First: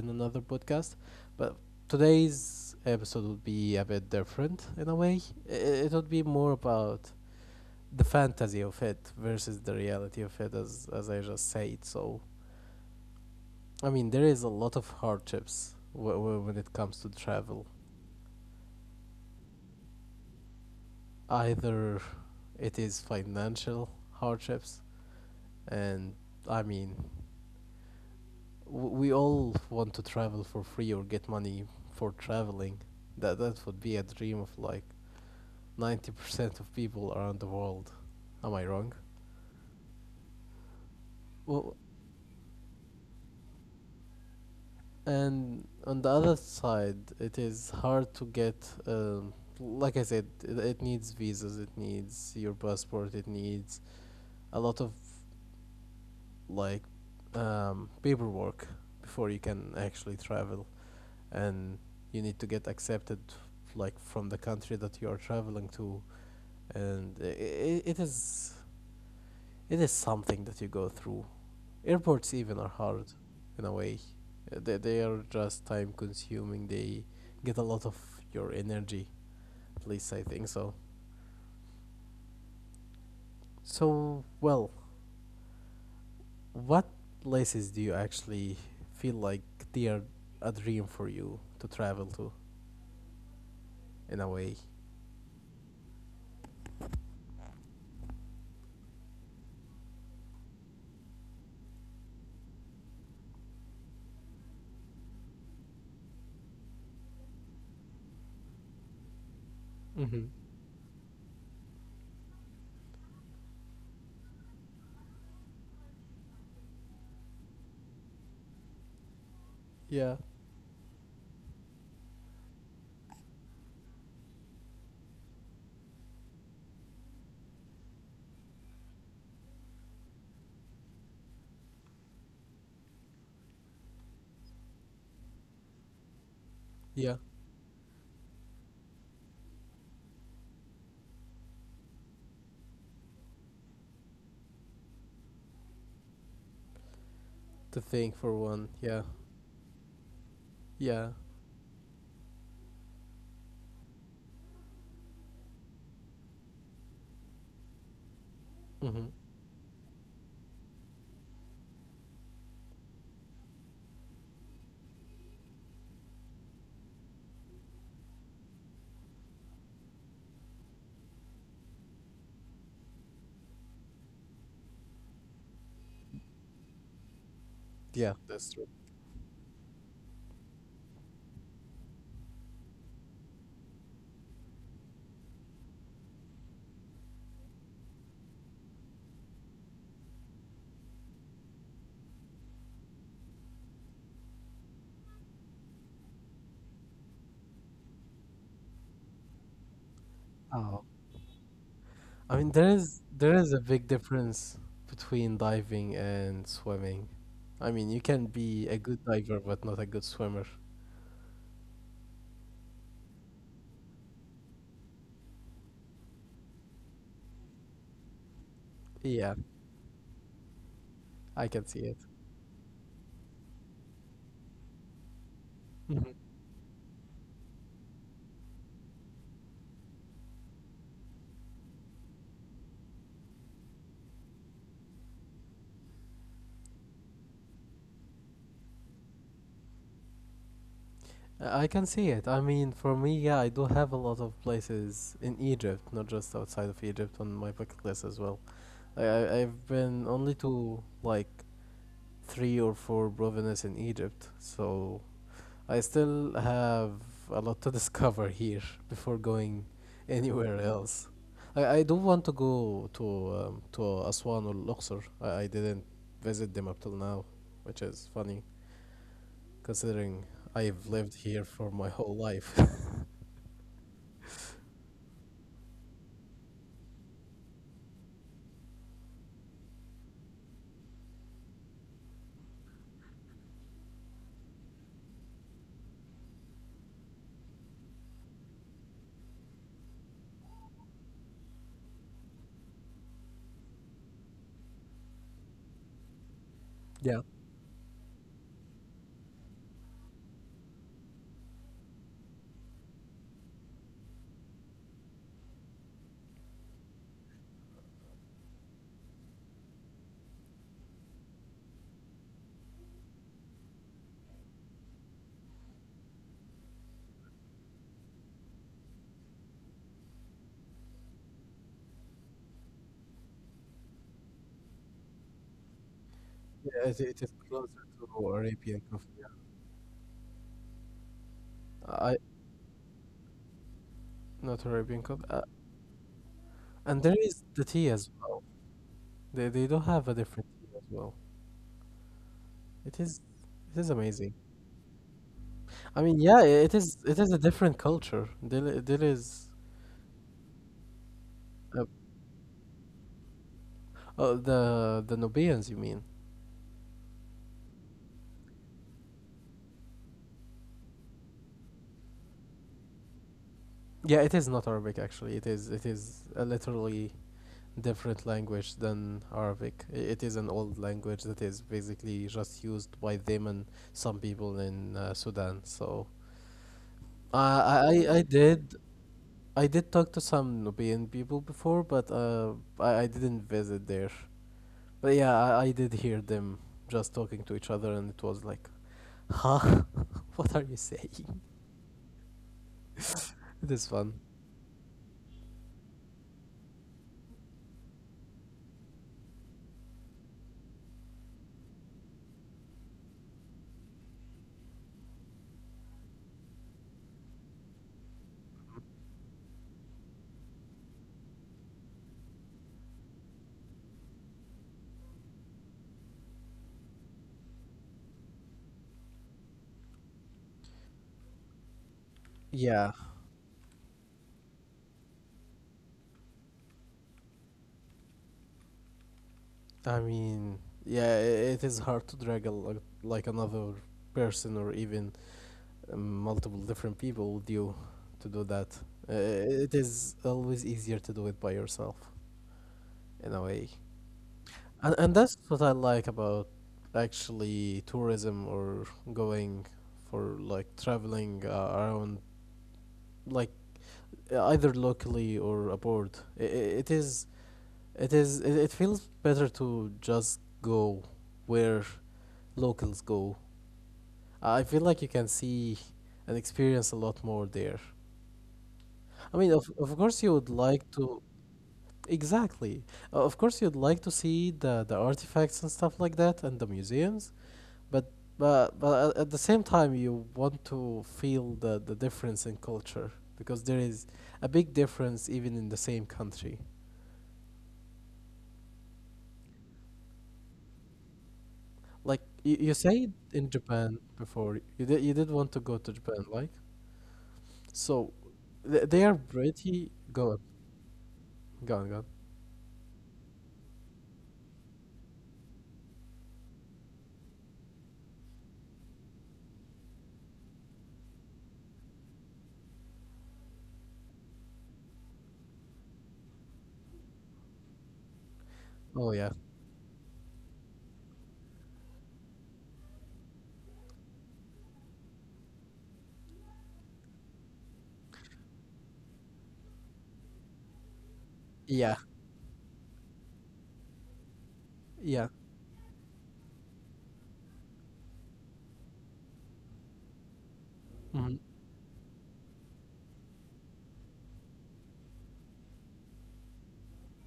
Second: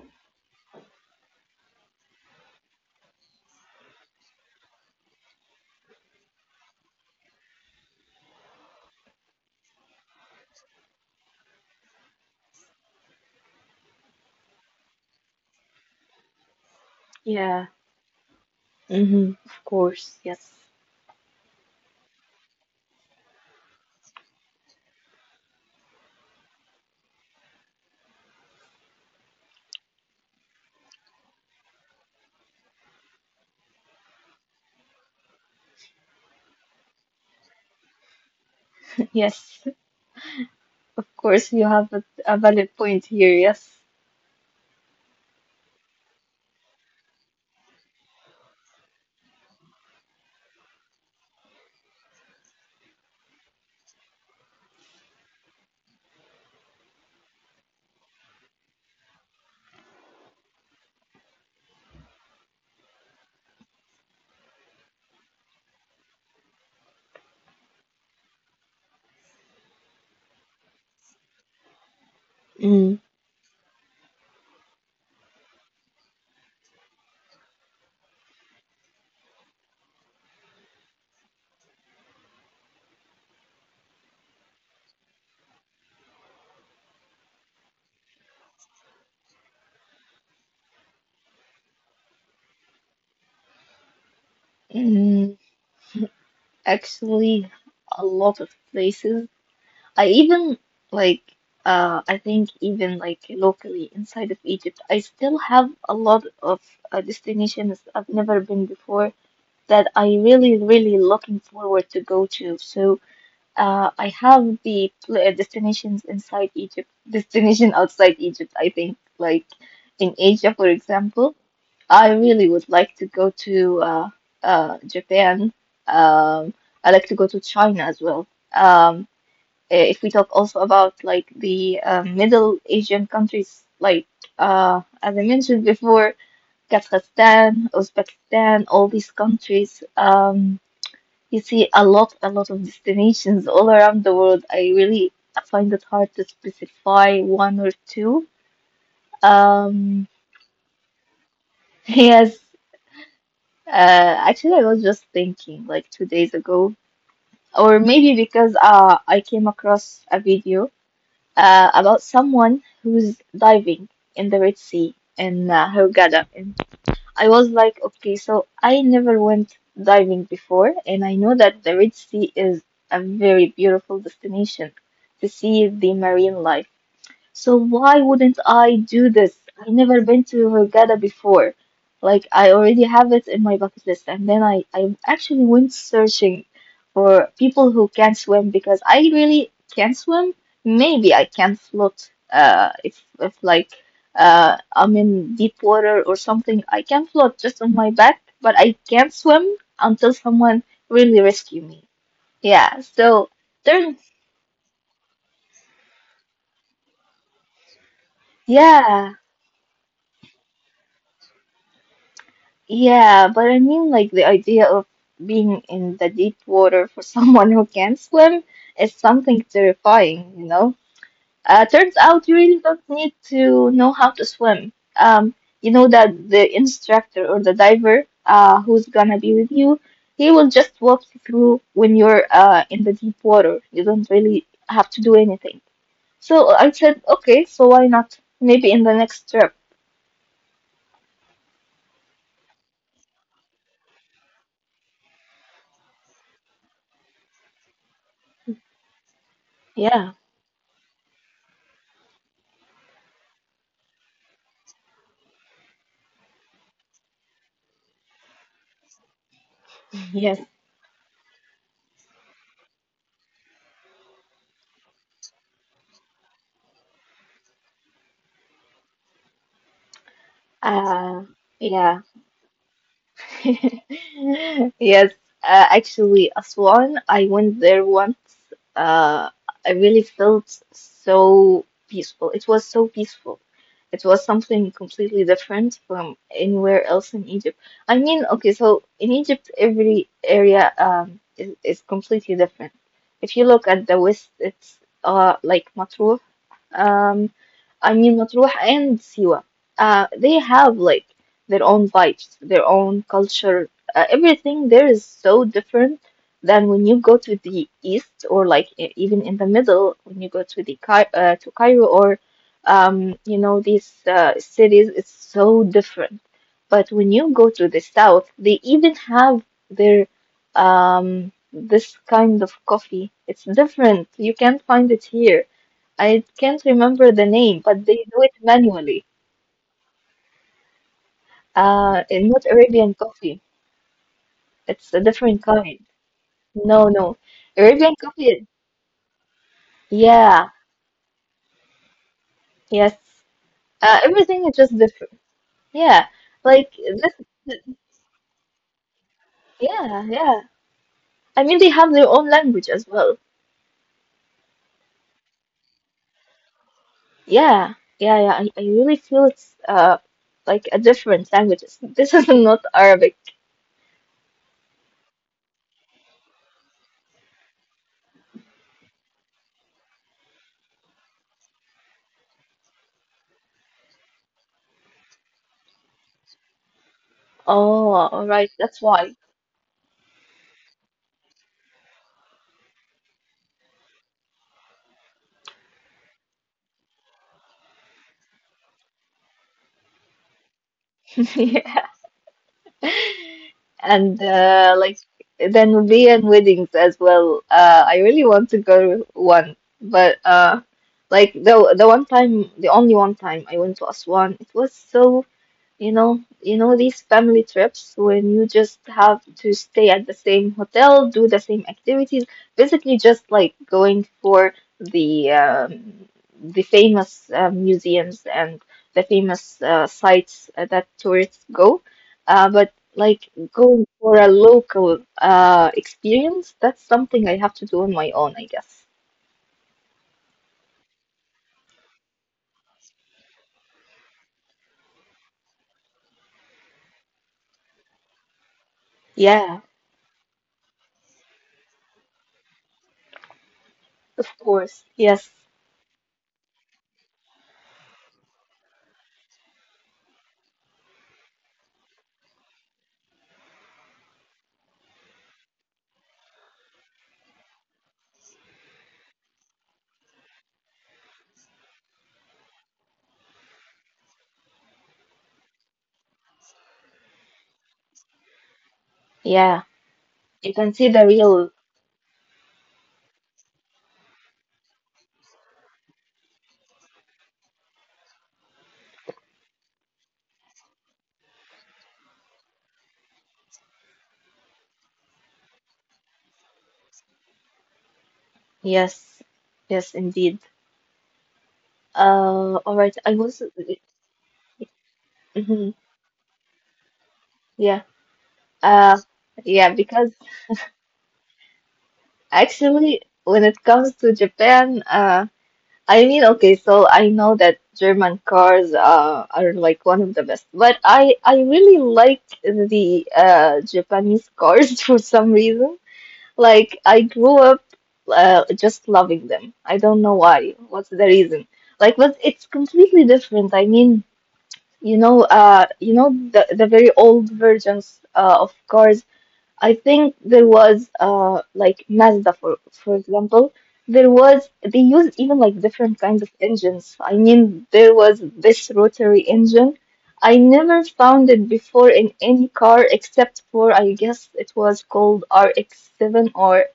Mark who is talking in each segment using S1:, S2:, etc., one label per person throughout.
S1: in another podcast, but today's episode would be a bit different in a way. It would be more about the fantasy of it versus the reality of it, as I just said. So, I mean, there is a lot of hardships when it comes to travel.
S2: yeah. Of course, yes.
S1: Either it is financial hardships, and I mean, we all want to travel for free or get money for traveling. That would be a dream of like 90% of people around the world. Am I wrong?
S2: Yes, of course, you
S1: Well,
S2: have a valid point here, yes.
S1: and on the other side, it is hard to get. Like I said, it needs visas. It needs your passport. It needs a lot of like paperwork before you can actually travel, and you need to get accepted like from the country that you are traveling to, and it is it is something that you go through. Airports even are
S2: Mm,
S1: hard in a way. They are just time consuming. They get a lot of your energy, at least I think so. So well, what places do you actually feel like they are a dream for you to travel to, in a way?
S2: mm, Actually, a lot of places. I even, like, I think even, like, locally inside of Egypt, I still have a lot of destinations I've never been before that I
S1: Mm-hmm.
S2: really, really looking forward to go to. So, I have the destinations inside Egypt, destination outside Egypt, I think. Like in
S1: Yeah,
S2: Asia, for example, I really would like to go to Japan. Um, I like to go to China as well. Um, if we talk also about like the Middle Asian countries, like as I mentioned before,
S1: yeah,
S2: Kazakhstan, Uzbekistan, all these countries. You see a lot of destinations all around the world. I really find it hard to specify one
S1: to
S2: or
S1: think for
S2: two.
S1: one, yeah,
S2: Um,
S1: yeah.
S2: yes, uh, actually, I was just thinking like 2 days ago, or maybe because
S1: Mm-hmm.
S2: I came across a video about someone who's diving in the Red Sea in Hurghada. In I was like, okay, so I never went diving before, and I know that the Red Sea is a very beautiful destination to see the marine life. So
S1: Yeah,
S2: why
S1: that's true.
S2: wouldn't I do this? I never been to Hurghada before. Like I already have it in my bucket list, and then I actually went searching for people who can swim because I really can swim. Maybe I can float. If like I'm in deep water or something, I can float just on my back, but I can't swim until someone
S1: Oh,
S2: really rescue me.
S1: I mean, there
S2: Yeah.
S1: is there
S2: So
S1: is a big
S2: there's
S1: difference between diving and swimming. I mean, you can be a good
S2: Yeah.
S1: diver but not a good swimmer.
S2: Yeah, but I mean, like, the idea of being in the deep water for someone who can't swim is
S1: Yeah,
S2: something terrifying, you know?
S1: I can see
S2: Turns
S1: it.
S2: out you really don't need to know how to swim. You know that
S1: Mhm.
S2: the instructor or the diver, who's gonna be with you, he will just walk you through when you're, in the deep water. You don't really have to do anything. So I said, okay, so why not? Maybe in the next trip.
S1: I can see it. I mean, for me, yeah, I do have a lot of places in Egypt, not just outside of Egypt, on my bucket list as well. I've been
S2: Yeah,
S1: only to like three or four provinces in Egypt, so I still have a lot to discover here before going
S2: yes.
S1: anywhere else. I do want to go to Aswan or Luxor. I didn't visit them up till now, which is funny considering I've lived
S2: Uh,
S1: here for my
S2: yeah.
S1: whole life.
S2: Yes, actually, Aswan, I went there once. Uh, I really felt so peaceful. It was so peaceful. It was something completely different from anywhere else in Egypt. I mean, okay, so in Egypt, every area is completely different. If you look at the west, it's like Matruh.
S1: Yeah.
S2: Um, I mean Matruh and Siwa. They have like their own lives, their own culture. Everything there is so different than when you go to the east or like even in the middle when you go to Cairo or you know these cities. It's so different. But when you go to the south, they even have their this kind of coffee. It's different. You can't find it here. I can't
S1: Yeah, it is
S2: remember the
S1: closer
S2: name, but they
S1: to
S2: do it
S1: Arabian coffee.
S2: manually.
S1: I
S2: And not Arabian coffee.
S1: Not Arabian
S2: It's a
S1: coffee.
S2: different kind.
S1: And
S2: No,
S1: there
S2: no.
S1: is the tea
S2: Arabian
S1: as well.
S2: coffee.
S1: They do have a different
S2: Yeah.
S1: tea as well. It
S2: Yes.
S1: is it is amazing.
S2: Everything is just different.
S1: I
S2: Yeah.
S1: mean, yeah, it
S2: Like
S1: is. It is a
S2: this.
S1: different culture. There is
S2: Yeah. Yeah. I mean, they
S1: uh,
S2: have their own language as well.
S1: the Nubians. You mean?
S2: Yeah. Yeah. Yeah. I really feel it's like a different language. This is not Arabic.
S1: Yeah, it is not Arabic actually. It is. It is a literally different language than Arabic. It is an old language that is basically just used by them and some people in Sudan. So uh, I,
S2: Oh,
S1: I I
S2: all right.
S1: did.
S2: That's why.
S1: I did talk to some Nubian people before, but I didn't visit there. But yeah, I did hear them just talking to each other, and it was like, "Huh? What are you saying?
S2: Yeah.
S1: This one?"
S2: And like then beer and weddings as well. I really want to go one, but like the one time, the only one time I went to Aswan, it was so you know these family trips when you just have to stay at the same hotel, do the same activities, basically just like going for the um, the famous museums and the famous sites that tourists go. But
S1: Yeah.
S2: like going for a local experience, that's something I have to do on my own, I guess.
S1: I mean, yeah, it is hard to drag like another person or even multiple different people with you to do that.
S2: Yeah,
S1: It is always easier to do it by yourself in a way.
S2: of course.
S1: And,
S2: Yes.
S1: that's what I like about actually tourism or going for like traveling around, like either locally or abroad. It feels better to just go where locals go. I feel like you can see and experience a lot more there. I mean,
S2: Yeah.
S1: of course, you would
S2: You can see
S1: like
S2: the
S1: to.
S2: real.
S1: Exactly. Of course, you'd like to see the artifacts and stuff like that and the museums, but at the same time, you want to feel the difference in culture because there is a big difference even in the same country.
S2: Yes. Yes, indeed.
S1: Like you said
S2: All right.
S1: in Japan before, you did want to go to
S2: Mhm,
S1: Japan, like so,
S2: yeah.
S1: they are
S2: Uh,
S1: pretty.
S2: yeah,
S1: Go on,
S2: because
S1: go on, go on.
S2: actually, when it comes to Japan, I mean, okay, so I know that German cars are like one of the best, but I really like the Japanese cars for some reason. Like I grew up
S1: Oh yeah,
S2: just loving them. I don't know why. What's the reason? Like, but it's completely different. I mean. You know the very old versions of cars. I think there was
S1: yeah,
S2: like Mazda for example. There
S1: yeah.
S2: was They used even like different kinds of engines. I mean, there was this rotary engine. I
S1: Hmm.
S2: never found it before in any car except for I guess it was called RX-7 or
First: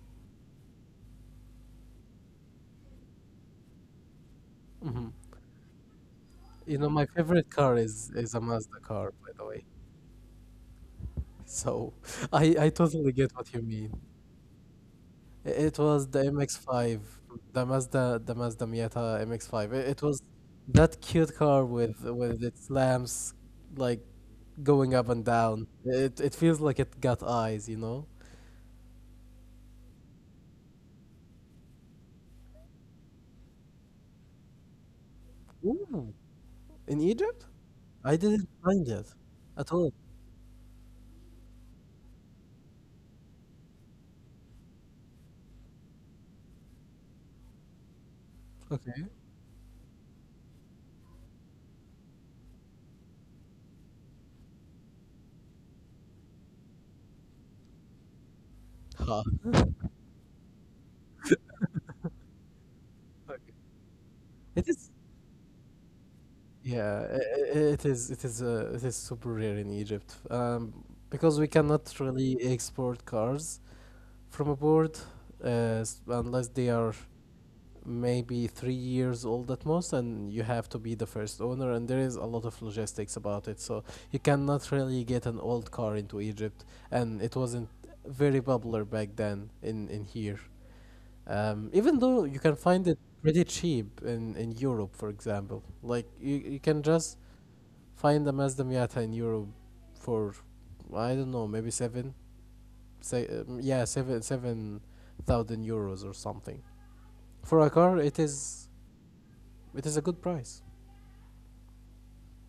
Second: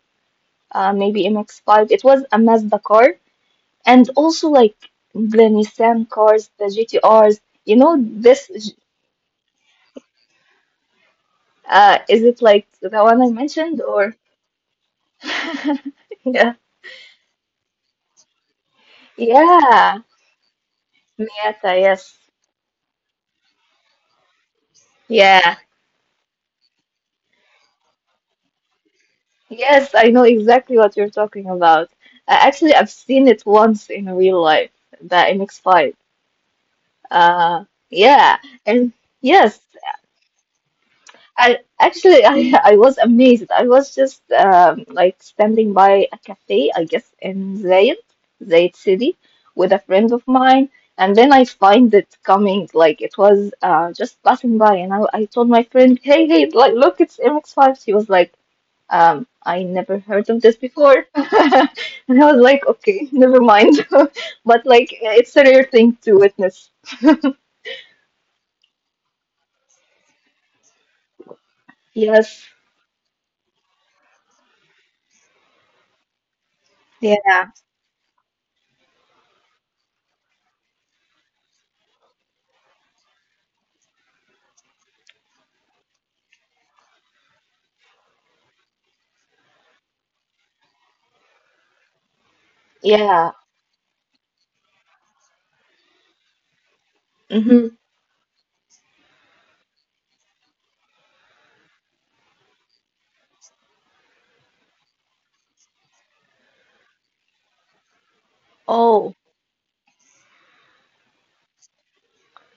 S2: maybe MX-5. It was a Mazda car, and also like
S1: Hmm.
S2: the Nissan cars, the
S1: You know, my
S2: GTRs.
S1: favorite
S2: You
S1: car
S2: know,
S1: is a
S2: this
S1: Mazda car, by the way. So
S2: Is it like
S1: I
S2: the
S1: totally
S2: one I
S1: get what you
S2: mentioned
S1: mean.
S2: or?
S1: It was the
S2: Yeah.
S1: MX-5, the Mazda Miata MX-5. It,
S2: Yeah.
S1: it was that cute car
S2: Miata, yes.
S1: with its lamps like going up and
S2: Yeah.
S1: down. It feels like it got eyes, you know.
S2: Yes, I know exactly what you're talking about. Actually, I've seen it once in real life, the MX-5.
S1: Ooh, in Egypt,
S2: Uh,
S1: I
S2: yeah.
S1: didn't find
S2: And
S1: it
S2: yes,
S1: at all.
S2: I was amazed. I was just like standing by a cafe, I guess in Zayed, Zayed
S1: Okay.
S2: City, with a friend of mine, and then I find it coming like it was just passing by, and I told my friend, "Hey, hey, like look, it's MX-5." She was like,
S1: Huh.
S2: "I never heard of this before," and I was like, "Okay, never mind," but
S1: It
S2: like
S1: is.
S2: it's a rare thing to witness.
S1: Yeah, it is. It is. It is super rare in Egypt, because we cannot
S2: Yes,
S1: really export cars from abroad, unless they are
S2: yeah.
S1: maybe 3 years old at most, and you have to be the first owner. And there is a lot of logistics about it, so you cannot really get an old car into Egypt, and it wasn't very popular back then in here. Even though you can find it
S2: Yeah.
S1: pretty cheap in Europe, for example, like you can just
S2: Mm-hmm.
S1: find a Mazda Miata in Europe for I don't know maybe seven say yeah seven seven thousand euros or something for a car. It is
S2: Oh.
S1: it is a good price.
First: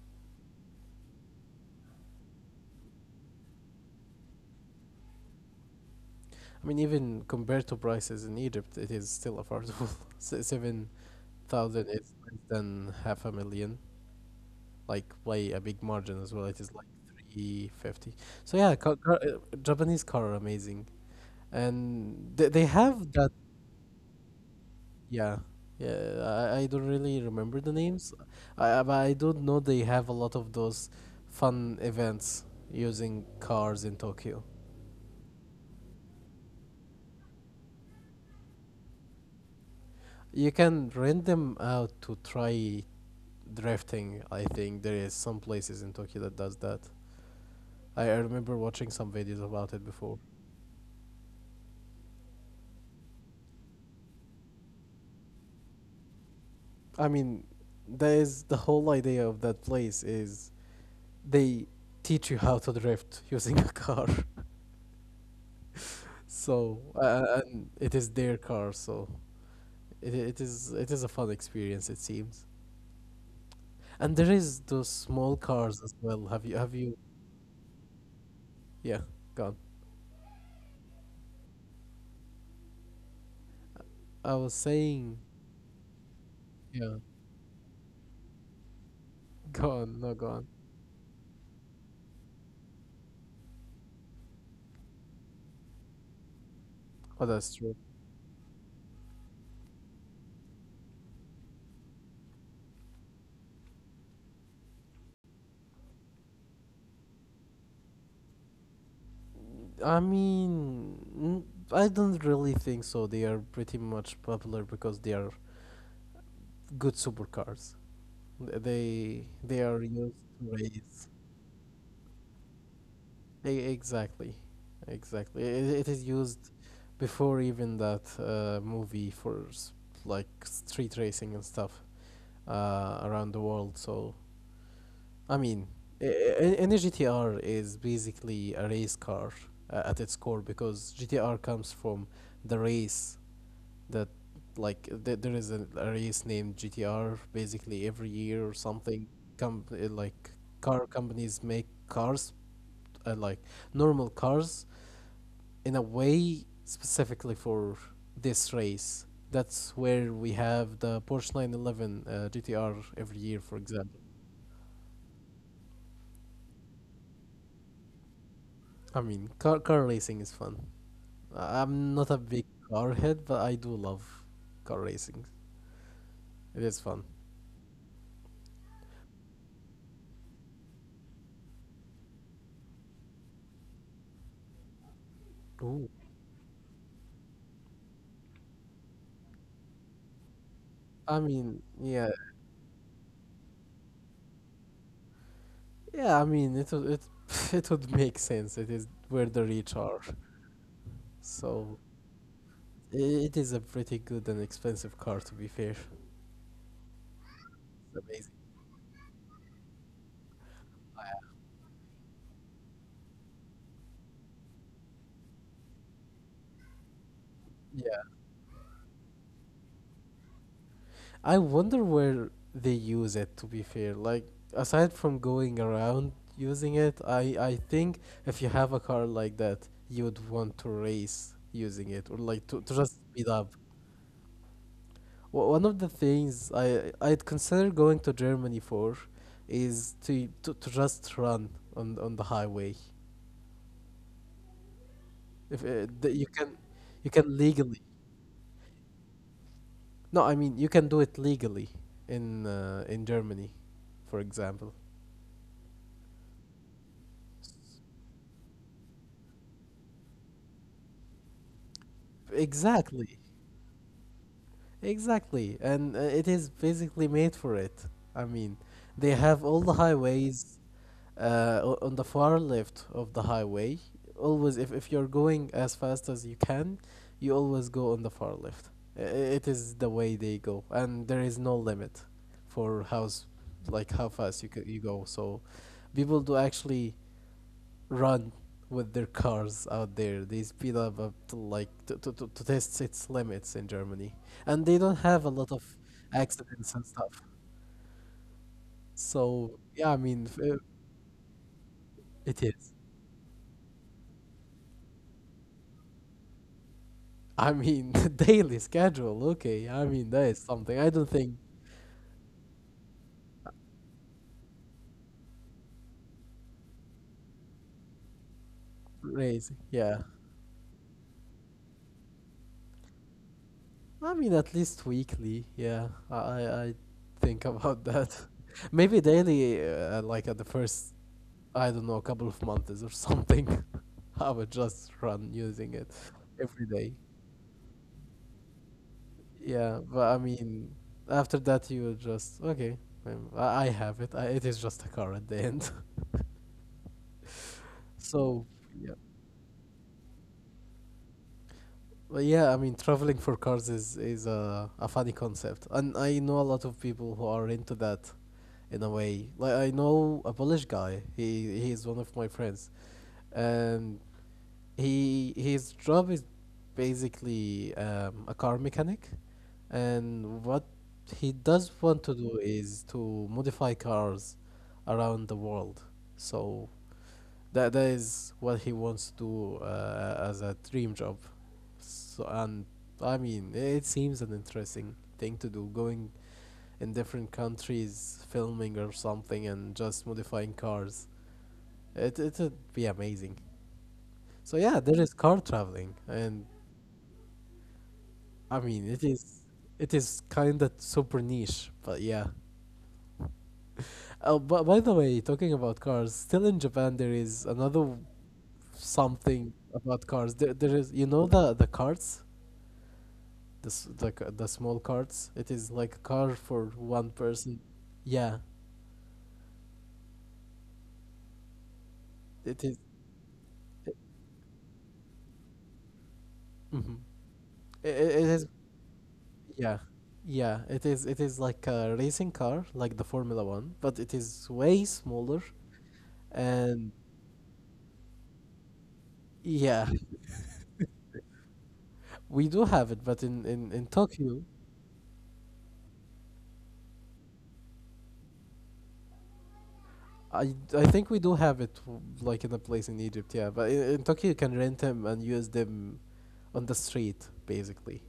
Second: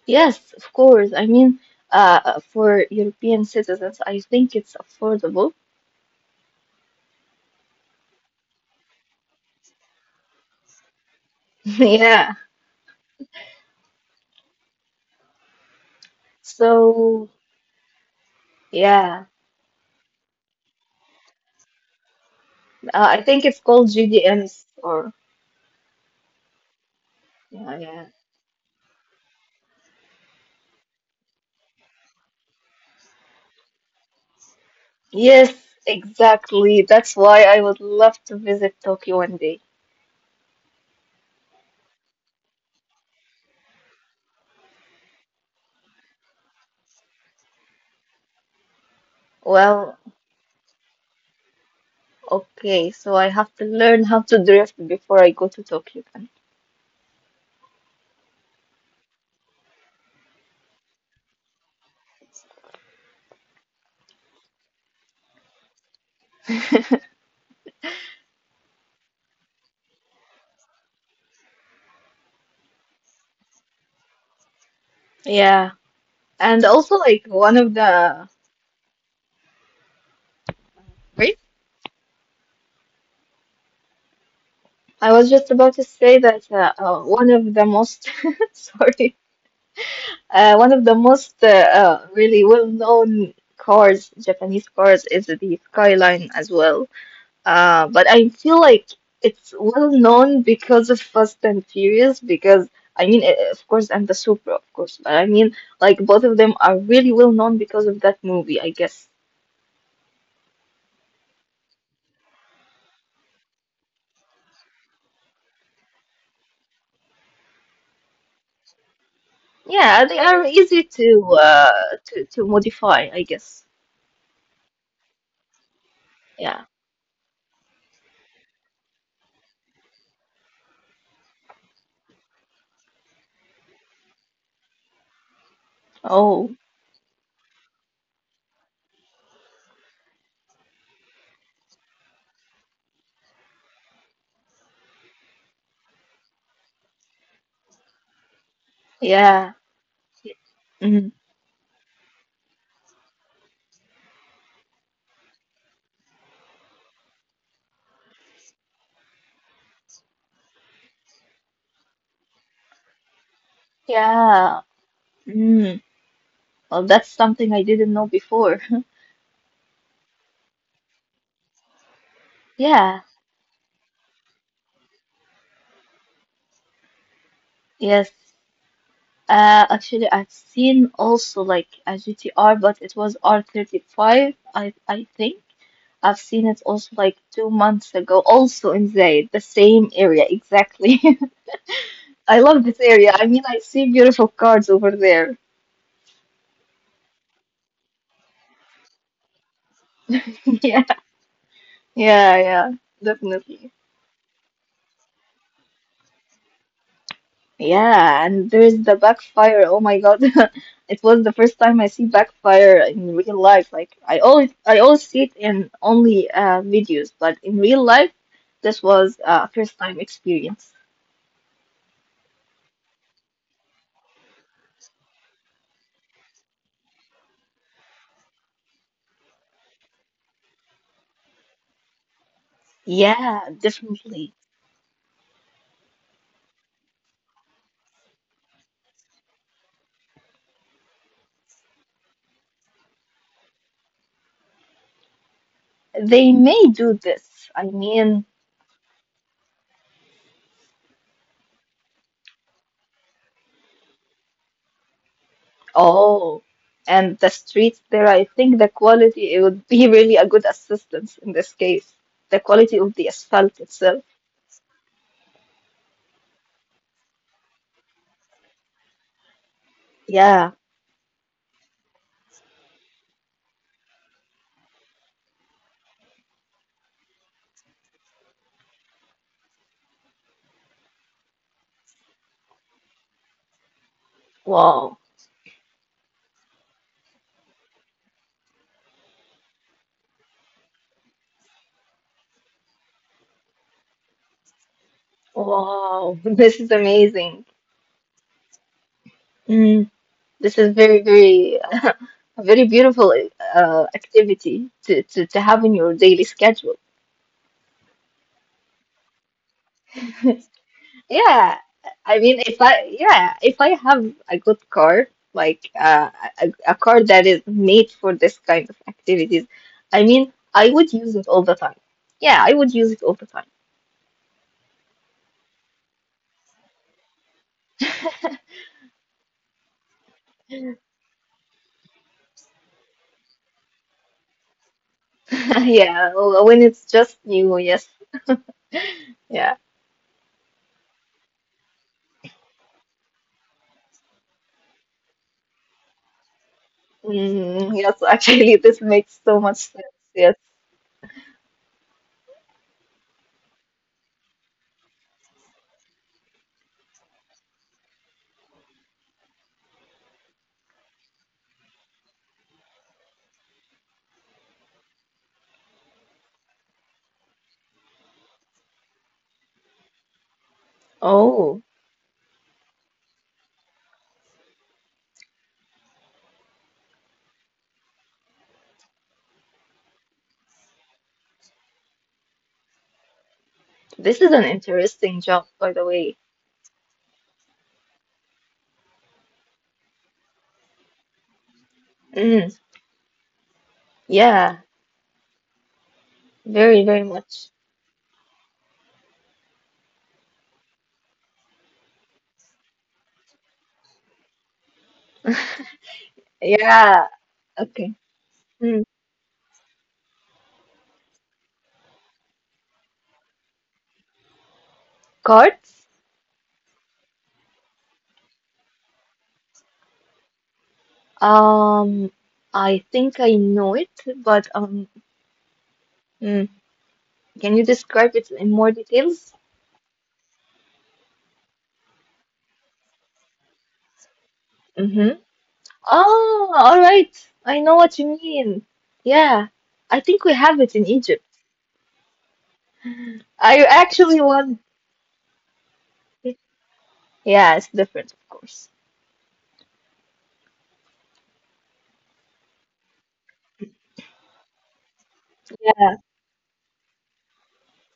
S2: Yes, of course. I mean, for European citizens, I think it's affordable.
S1: I mean, even compared to prices in Egypt, it is still affordable. Seven thousand is
S2: Yeah.
S1: less than half a million, like by a big margin as well. It is like
S2: So,
S1: 350. So yeah,
S2: yeah,
S1: Japanese car are amazing, and they
S2: I
S1: have
S2: think
S1: that.
S2: it's called GDMs or
S1: Yeah, yeah. I don't really
S2: yeah,
S1: remember the
S2: yeah.
S1: names, but I don't know, they have a lot of those fun events using cars in Tokyo.
S2: Yes, exactly. That's why I would love to visit Tokyo one day.
S1: You can rent them out to try drifting. I think there is some places in Tokyo that does that. I remember watching some videos about it
S2: Well,
S1: before.
S2: okay, so I have to learn how to drift before I go to Tokyo then.
S1: I mean, that is the whole idea of that place is they teach you how to drift using a car. So and it is their car, so it is a fun experience it seems. And there is those small cars
S2: Yeah,
S1: as well. Have
S2: and
S1: you?
S2: also like one of the
S1: Yeah, gone.
S2: wait,
S1: I was
S2: I
S1: saying,
S2: was just about to say that
S1: yeah,
S2: one of the most sorry.
S1: gone. No, gone.
S2: One of the most really well-known cars, Japanese cars, is the Skyline as well.
S1: What, that's true.
S2: But I feel like it's well-known because of Fast and Furious, because I mean, of course, and the Supra, of course. But I mean, like both of them are really well-known because of that movie, I guess.
S1: I mean, I don't really think so. They are pretty much popular because they are good supercars. They
S2: Yeah,
S1: are
S2: they
S1: used
S2: are
S1: to
S2: easy
S1: race.
S2: to to modify, I guess.
S1: E- Exactly, exactly. It, it is
S2: Yeah.
S1: used before even that movie for like street racing and stuff around the world. So I mean, e-
S2: Oh,
S1: any GTR is basically a race car at its core because GTR comes from the race. that there is a race named GTR basically every year or something.
S2: yeah.
S1: Like
S2: Mm,
S1: car companies make cars like normal cars in a way specifically for this race. That's where we have the Porsche 911 GTR every year, for example.
S2: yeah. Mm. Well, that's something I didn't know before.
S1: I mean, car racing is fun. I'm not a big
S2: Yeah,
S1: car head, but I do love car racing. It is fun.
S2: yes. Actually, I've seen also like a GTR, but it was R35, I think. I've
S1: Ooh.
S2: seen it also like 2 months ago, also in Zaid, the same area exactly.
S1: I mean,
S2: I love
S1: yeah,
S2: this area. I mean, I see beautiful cars over there.
S1: yeah, I mean, it would it it would make sense. It is where the rich are,
S2: Yeah,
S1: so
S2: yeah, yeah, definitely.
S1: i- it is a pretty good and expensive car. To be fair, it's
S2: Yeah, and there's
S1: amazing.
S2: the backfire. Oh my God. It was the first time I see backfire in real life. Like I always see it in only videos, but in real life
S1: Yeah,
S2: this was a first time experience.
S1: I wonder where they use it. To be fair, like aside from going around using it, I think if you have a car like that, you would want to race using it or like to, just
S2: Yeah,
S1: speed up.
S2: definitely.
S1: One of the things I'd consider going to Germany for is to just run on the highway. If
S2: They
S1: that
S2: may do this.
S1: you
S2: I
S1: can
S2: mean,
S1: legally. No, I mean you can do it legally in Germany, for example.
S2: oh, and the streets there, I think the quality it would be really a good assistance in this case. The quality of the
S1: Exactly.
S2: asphalt itself.
S1: Exactly. And it is basically made for it. I mean, they have all the
S2: Yeah.
S1: highways on the far left of the highway. Always, if you're going as fast as you can, you always go on the far left. I- i- It is the way they go, and there is no limit for like how fast
S2: Wow.
S1: you go. So people do actually run with their cars out there. They speed up, up to to test its limits in Germany, and they don't have a lot of
S2: Wow, this is
S1: accidents and
S2: amazing.
S1: stuff. So
S2: Mm,
S1: yeah, I
S2: this
S1: mean
S2: is very, very, a very
S1: it is.
S2: beautiful activity to have in your daily schedule.
S1: I mean, daily schedule. Okay, I mean that is something. I don't think
S2: Yeah, I mean, if I, yeah, if I have a good car, like a car that is made for this kind of activities,
S1: crazy.
S2: I
S1: Yeah,
S2: mean, I would use it all the time. Yeah, I would use it all the time.
S1: I mean at least weekly. Yeah, I think about that. Maybe daily, like at the first, I don't know, couple of months or something. I would just run using it
S2: Yeah,
S1: every day.
S2: when it's just new, yes.
S1: Yeah,
S2: Yeah.
S1: but I mean, after that you will just okay. I have it. It is just a car at the end.
S2: Mm,
S1: So
S2: yes,
S1: yeah.
S2: actually, this makes so much sense. Yes.
S1: Well, yeah, I mean, traveling for cars is a funny concept, and I know a lot of people who are into that, in a way. Like I know a Polish guy. He is one of my friends, and he his job is basically a car mechanic, and what he does want to
S2: Oh,
S1: do is to modify cars around the world. So that is what he wants to do as a dream job. So and I mean, it seems an
S2: this is
S1: interesting
S2: an
S1: thing to do,
S2: interesting job,
S1: going
S2: by the way.
S1: in different countries, filming or something, and just modifying cars. It would be
S2: Mm,
S1: amazing. So yeah, there is
S2: yeah,
S1: car traveling, and
S2: very, very much.
S1: I mean, it is kind of super niche, but yeah. Oh, but by the way, talking about cars, still in Japan there is
S2: Yeah.
S1: another
S2: Okay. Mm.
S1: something about cars. There is you know the carts this the small carts. It is like a car
S2: Cards?
S1: for one person. Yeah,
S2: Um,
S1: it is.
S2: I think I know it, but
S1: Mm-hmm.
S2: mm,
S1: It, mhm.
S2: can
S1: it
S2: you
S1: it is.
S2: describe it in more
S1: Yeah,
S2: details?
S1: yeah. It is. It is like a racing car, like the Formula One, but it is way smaller.
S2: Mm-hmm.
S1: And
S2: Oh, all right. I know what you mean.
S1: yeah,
S2: Yeah, I think we have it in Egypt.
S1: we do have it, but in in
S2: I
S1: Tokyo,
S2: actually won. Yeah, it's different, of course.
S1: I think we do have it like in a place in Egypt. Yeah, but in Tokyo you can rent them and use them
S2: Yeah.
S1: on the street basically.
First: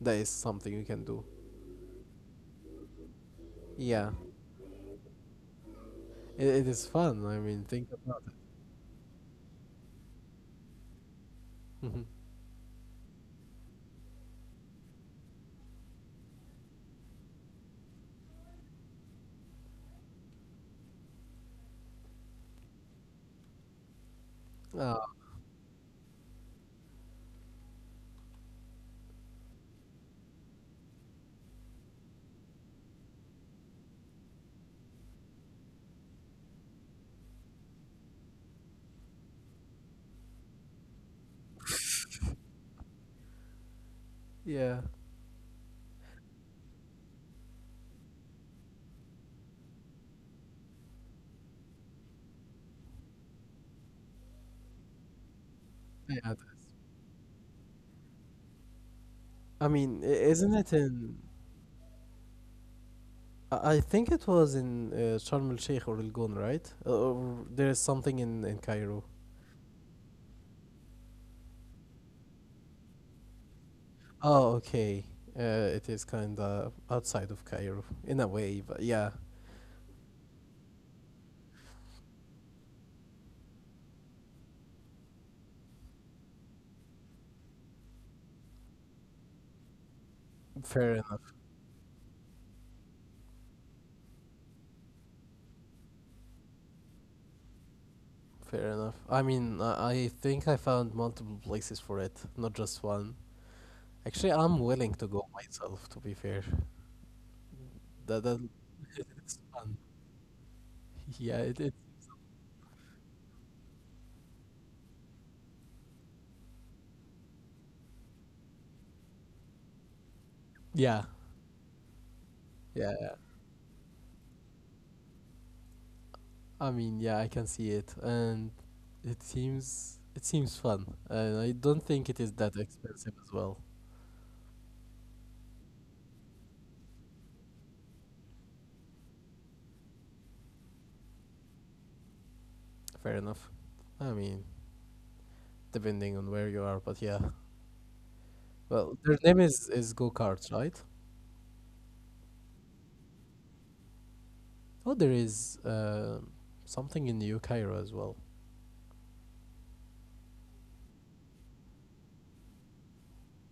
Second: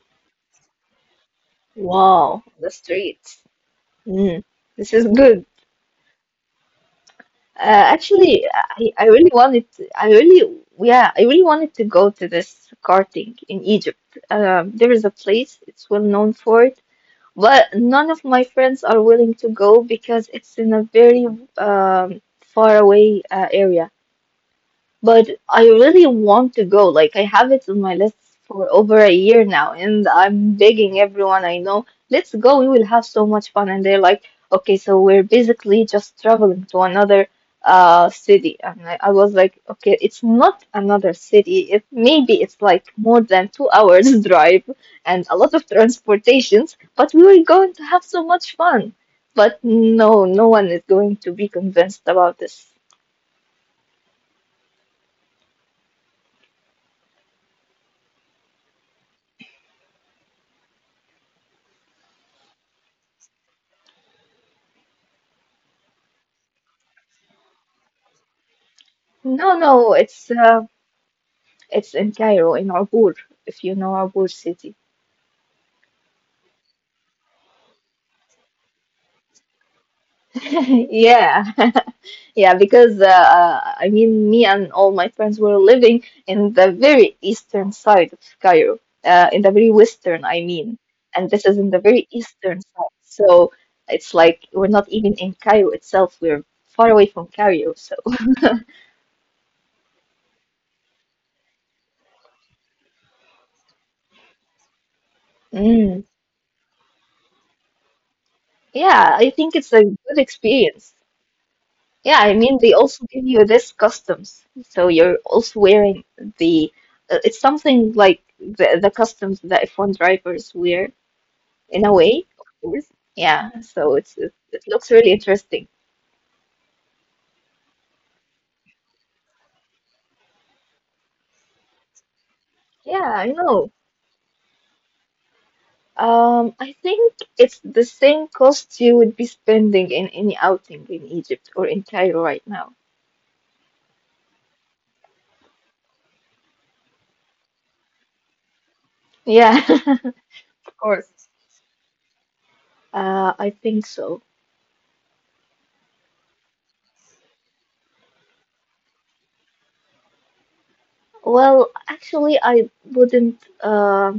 S1: That is something you can do.
S2: Wow, the streets.
S1: Yeah.
S2: Mm, this is good.
S1: It is fun. I mean,
S2: Uh,
S1: think about
S2: Actually,
S1: it.
S2: I really wanted to, yeah, I really wanted
S1: Hmm.
S2: to go to this karting in Egypt. There is a place, it's well known for it, but none of my friends are willing to go because it's in a very um,
S1: Oh,
S2: far away area. But I really want to go. Like I have it on my list for over a year now, and I'm begging everyone I know, let's go. We will have so much fun. And they're like, okay, so we're basically just traveling to another city. And I was like,
S1: yeah.
S2: okay, it's not another city. It maybe it's like more than 2 hours drive and a lot of transportations, but we were going to have so much fun. But
S1: Yeah, it is.
S2: no, no one is going to be convinced about this.
S1: I mean, isn't it in? I think it was in Sharm el Sheikh or Elgon, right? Or there is something in Cairo.
S2: No, no, it's it's in Cairo, in Abur,
S1: Oh,
S2: if you know
S1: okay.
S2: Abur city.
S1: It is kind of outside of Cairo in a way, but yeah,
S2: Yeah, yeah, because I mean, me and all my friends were living in the very eastern side of Cairo, in the very western, I mean, and this
S1: fair
S2: is in the
S1: enough.
S2: very eastern side. So it's like we're not even in Cairo itself, we're far away from Cairo. So,
S1: Fair enough. I mean, I think I found multiple places for it, not just one. Actually, I'm willing to go
S2: mm,
S1: myself, to be fair. That
S2: yeah,
S1: that
S2: I think it's a
S1: it's
S2: good
S1: fun.
S2: experience.
S1: Yeah,
S2: Yeah,
S1: it,
S2: I
S1: it
S2: mean, they also give you this customs. So you're also wearing the, it's something like the customs that F1 drivers wear
S1: yeah.
S2: in a way, of course. Yeah,
S1: Yeah. Yeah.
S2: so it looks really interesting.
S1: I mean, yeah, I can see it and it seems fun. And I don't think it is
S2: Yeah,
S1: that
S2: I know.
S1: expensive as well.
S2: I think it's the same cost you would be spending in any outing in Egypt or in Cairo right now.
S1: Fair enough. I mean, depending on where you are, but yeah.
S2: Yeah,
S1: Well, their name
S2: of
S1: is
S2: course.
S1: go-karts, right?
S2: I think so.
S1: Oh, there is something in New Cairo as well.
S2: Well, actually, I wouldn't.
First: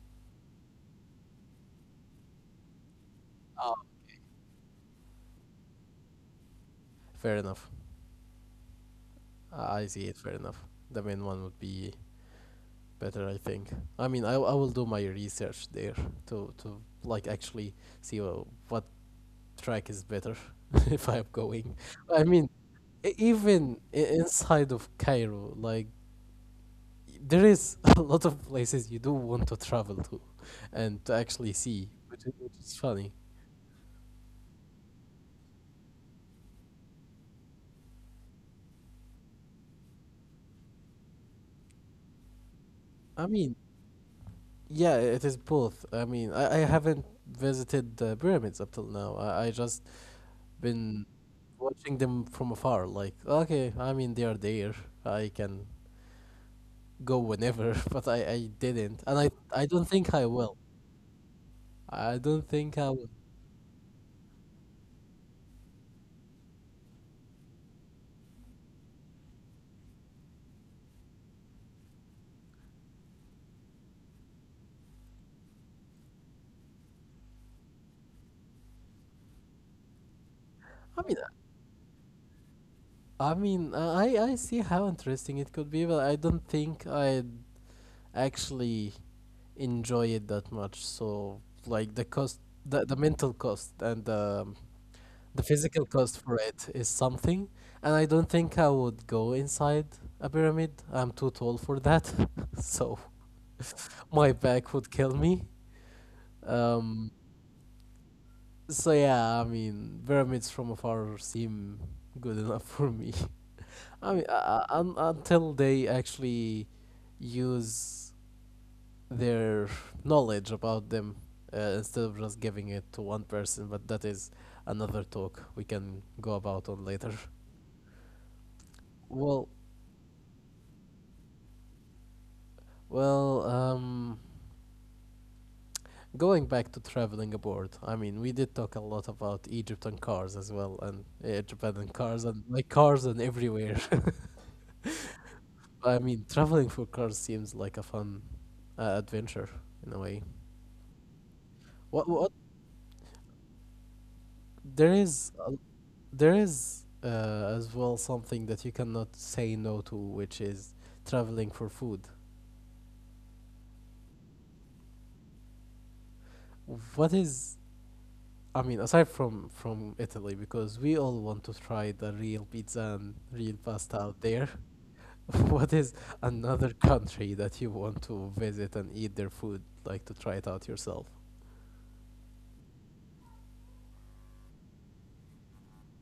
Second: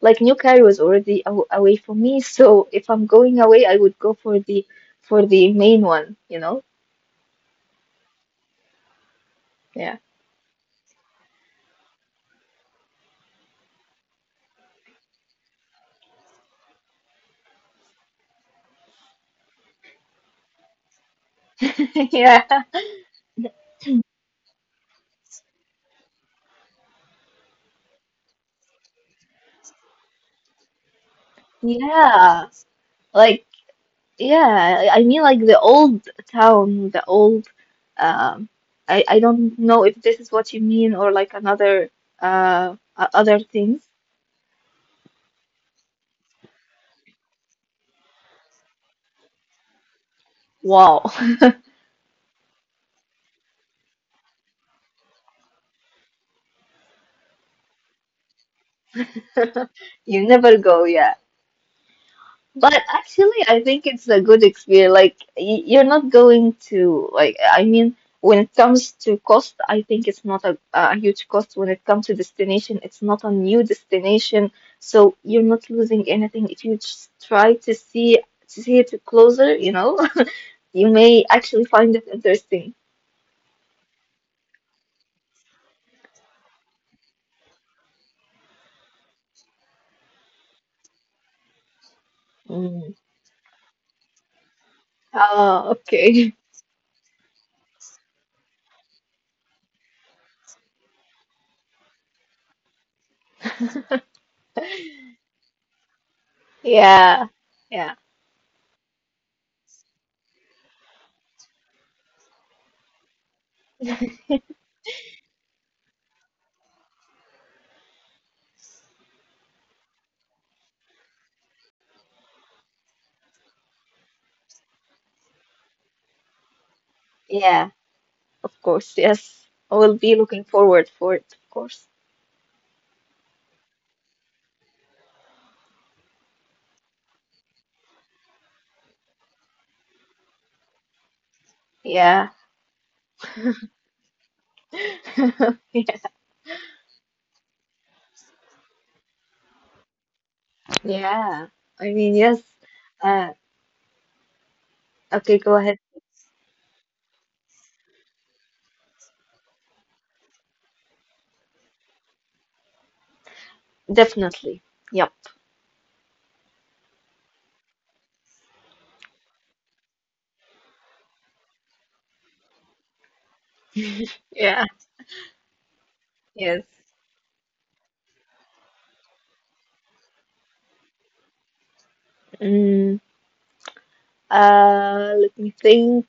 S2: Like New Cairo is already aw away from me, so if I'm going away,
S1: Oh,
S2: I would go for the main one, you know?
S1: fair enough. I
S2: Yeah.
S1: see it. Fair enough. The main one would be better, I think. I mean, I will do my research there to like actually see what track is better if I'm going. I
S2: Yeah.
S1: mean, inside of Cairo, like there is a lot of places you do want to travel to and to actually see,
S2: Yeah.
S1: which is funny.
S2: Like yeah, I mean like the old town, the old um I don't know if this is what you mean or like another
S1: I
S2: other
S1: mean,
S2: things.
S1: yeah, it is both. I mean, I haven't visited the pyramids up till now. I just
S2: Wow.
S1: been watching them from afar. Like, okay, I mean, they are there. I can go whenever, but I didn't, and I don't think
S2: You
S1: I will.
S2: never go, yeah.
S1: I don't
S2: But
S1: think I will.
S2: actually, I think it's a good experience. Like, you're not going to, like, I mean, when it comes to cost, I think it's not a, a huge cost. When it comes to destination, it's not a new destination, so you're not losing anything if you just try to see it closer, you know? You
S1: I mean,
S2: may actually find it interesting.
S1: I mean, I see how interesting it could be, but I don't think I'd actually enjoy it that much. So, like the cost,
S2: Mm.
S1: the mental cost and the
S2: Oh,
S1: physical cost
S2: okay.
S1: for it is something, and I don't think I would go inside a pyramid. I'm too tall for that, so my back would kill me. Um,
S2: Yeah. Yeah.
S1: so yeah, I mean, pyramids from afar seem good enough for me. I mean, un until they actually use their knowledge about them instead of just giving it to one person, but that is another talk we can go about on later.
S2: Yeah. Of course, yes.
S1: Well,
S2: I will be looking forward for it, of course.
S1: well, going back to traveling abroad, I mean, we did talk a lot about Egypt and cars as well, and Japan and
S2: Yeah.
S1: cars, and like cars and everywhere. I
S2: Yeah.
S1: mean, traveling for cars seems like a fun adventure in a way.
S2: Yeah, I mean,
S1: What
S2: yes. Uh,
S1: there
S2: okay,
S1: is
S2: go
S1: a
S2: ahead.
S1: There is as well something that you cannot say no to, which is traveling for food.
S2: Definitely. Yep.
S1: What is, I mean, aside from Italy, because we all want to try the real pizza and real pasta out there.
S2: Yeah.
S1: What is
S2: Yes.
S1: another country that you want to visit and eat their food, like to try it out yourself?
S2: Mm, let me think.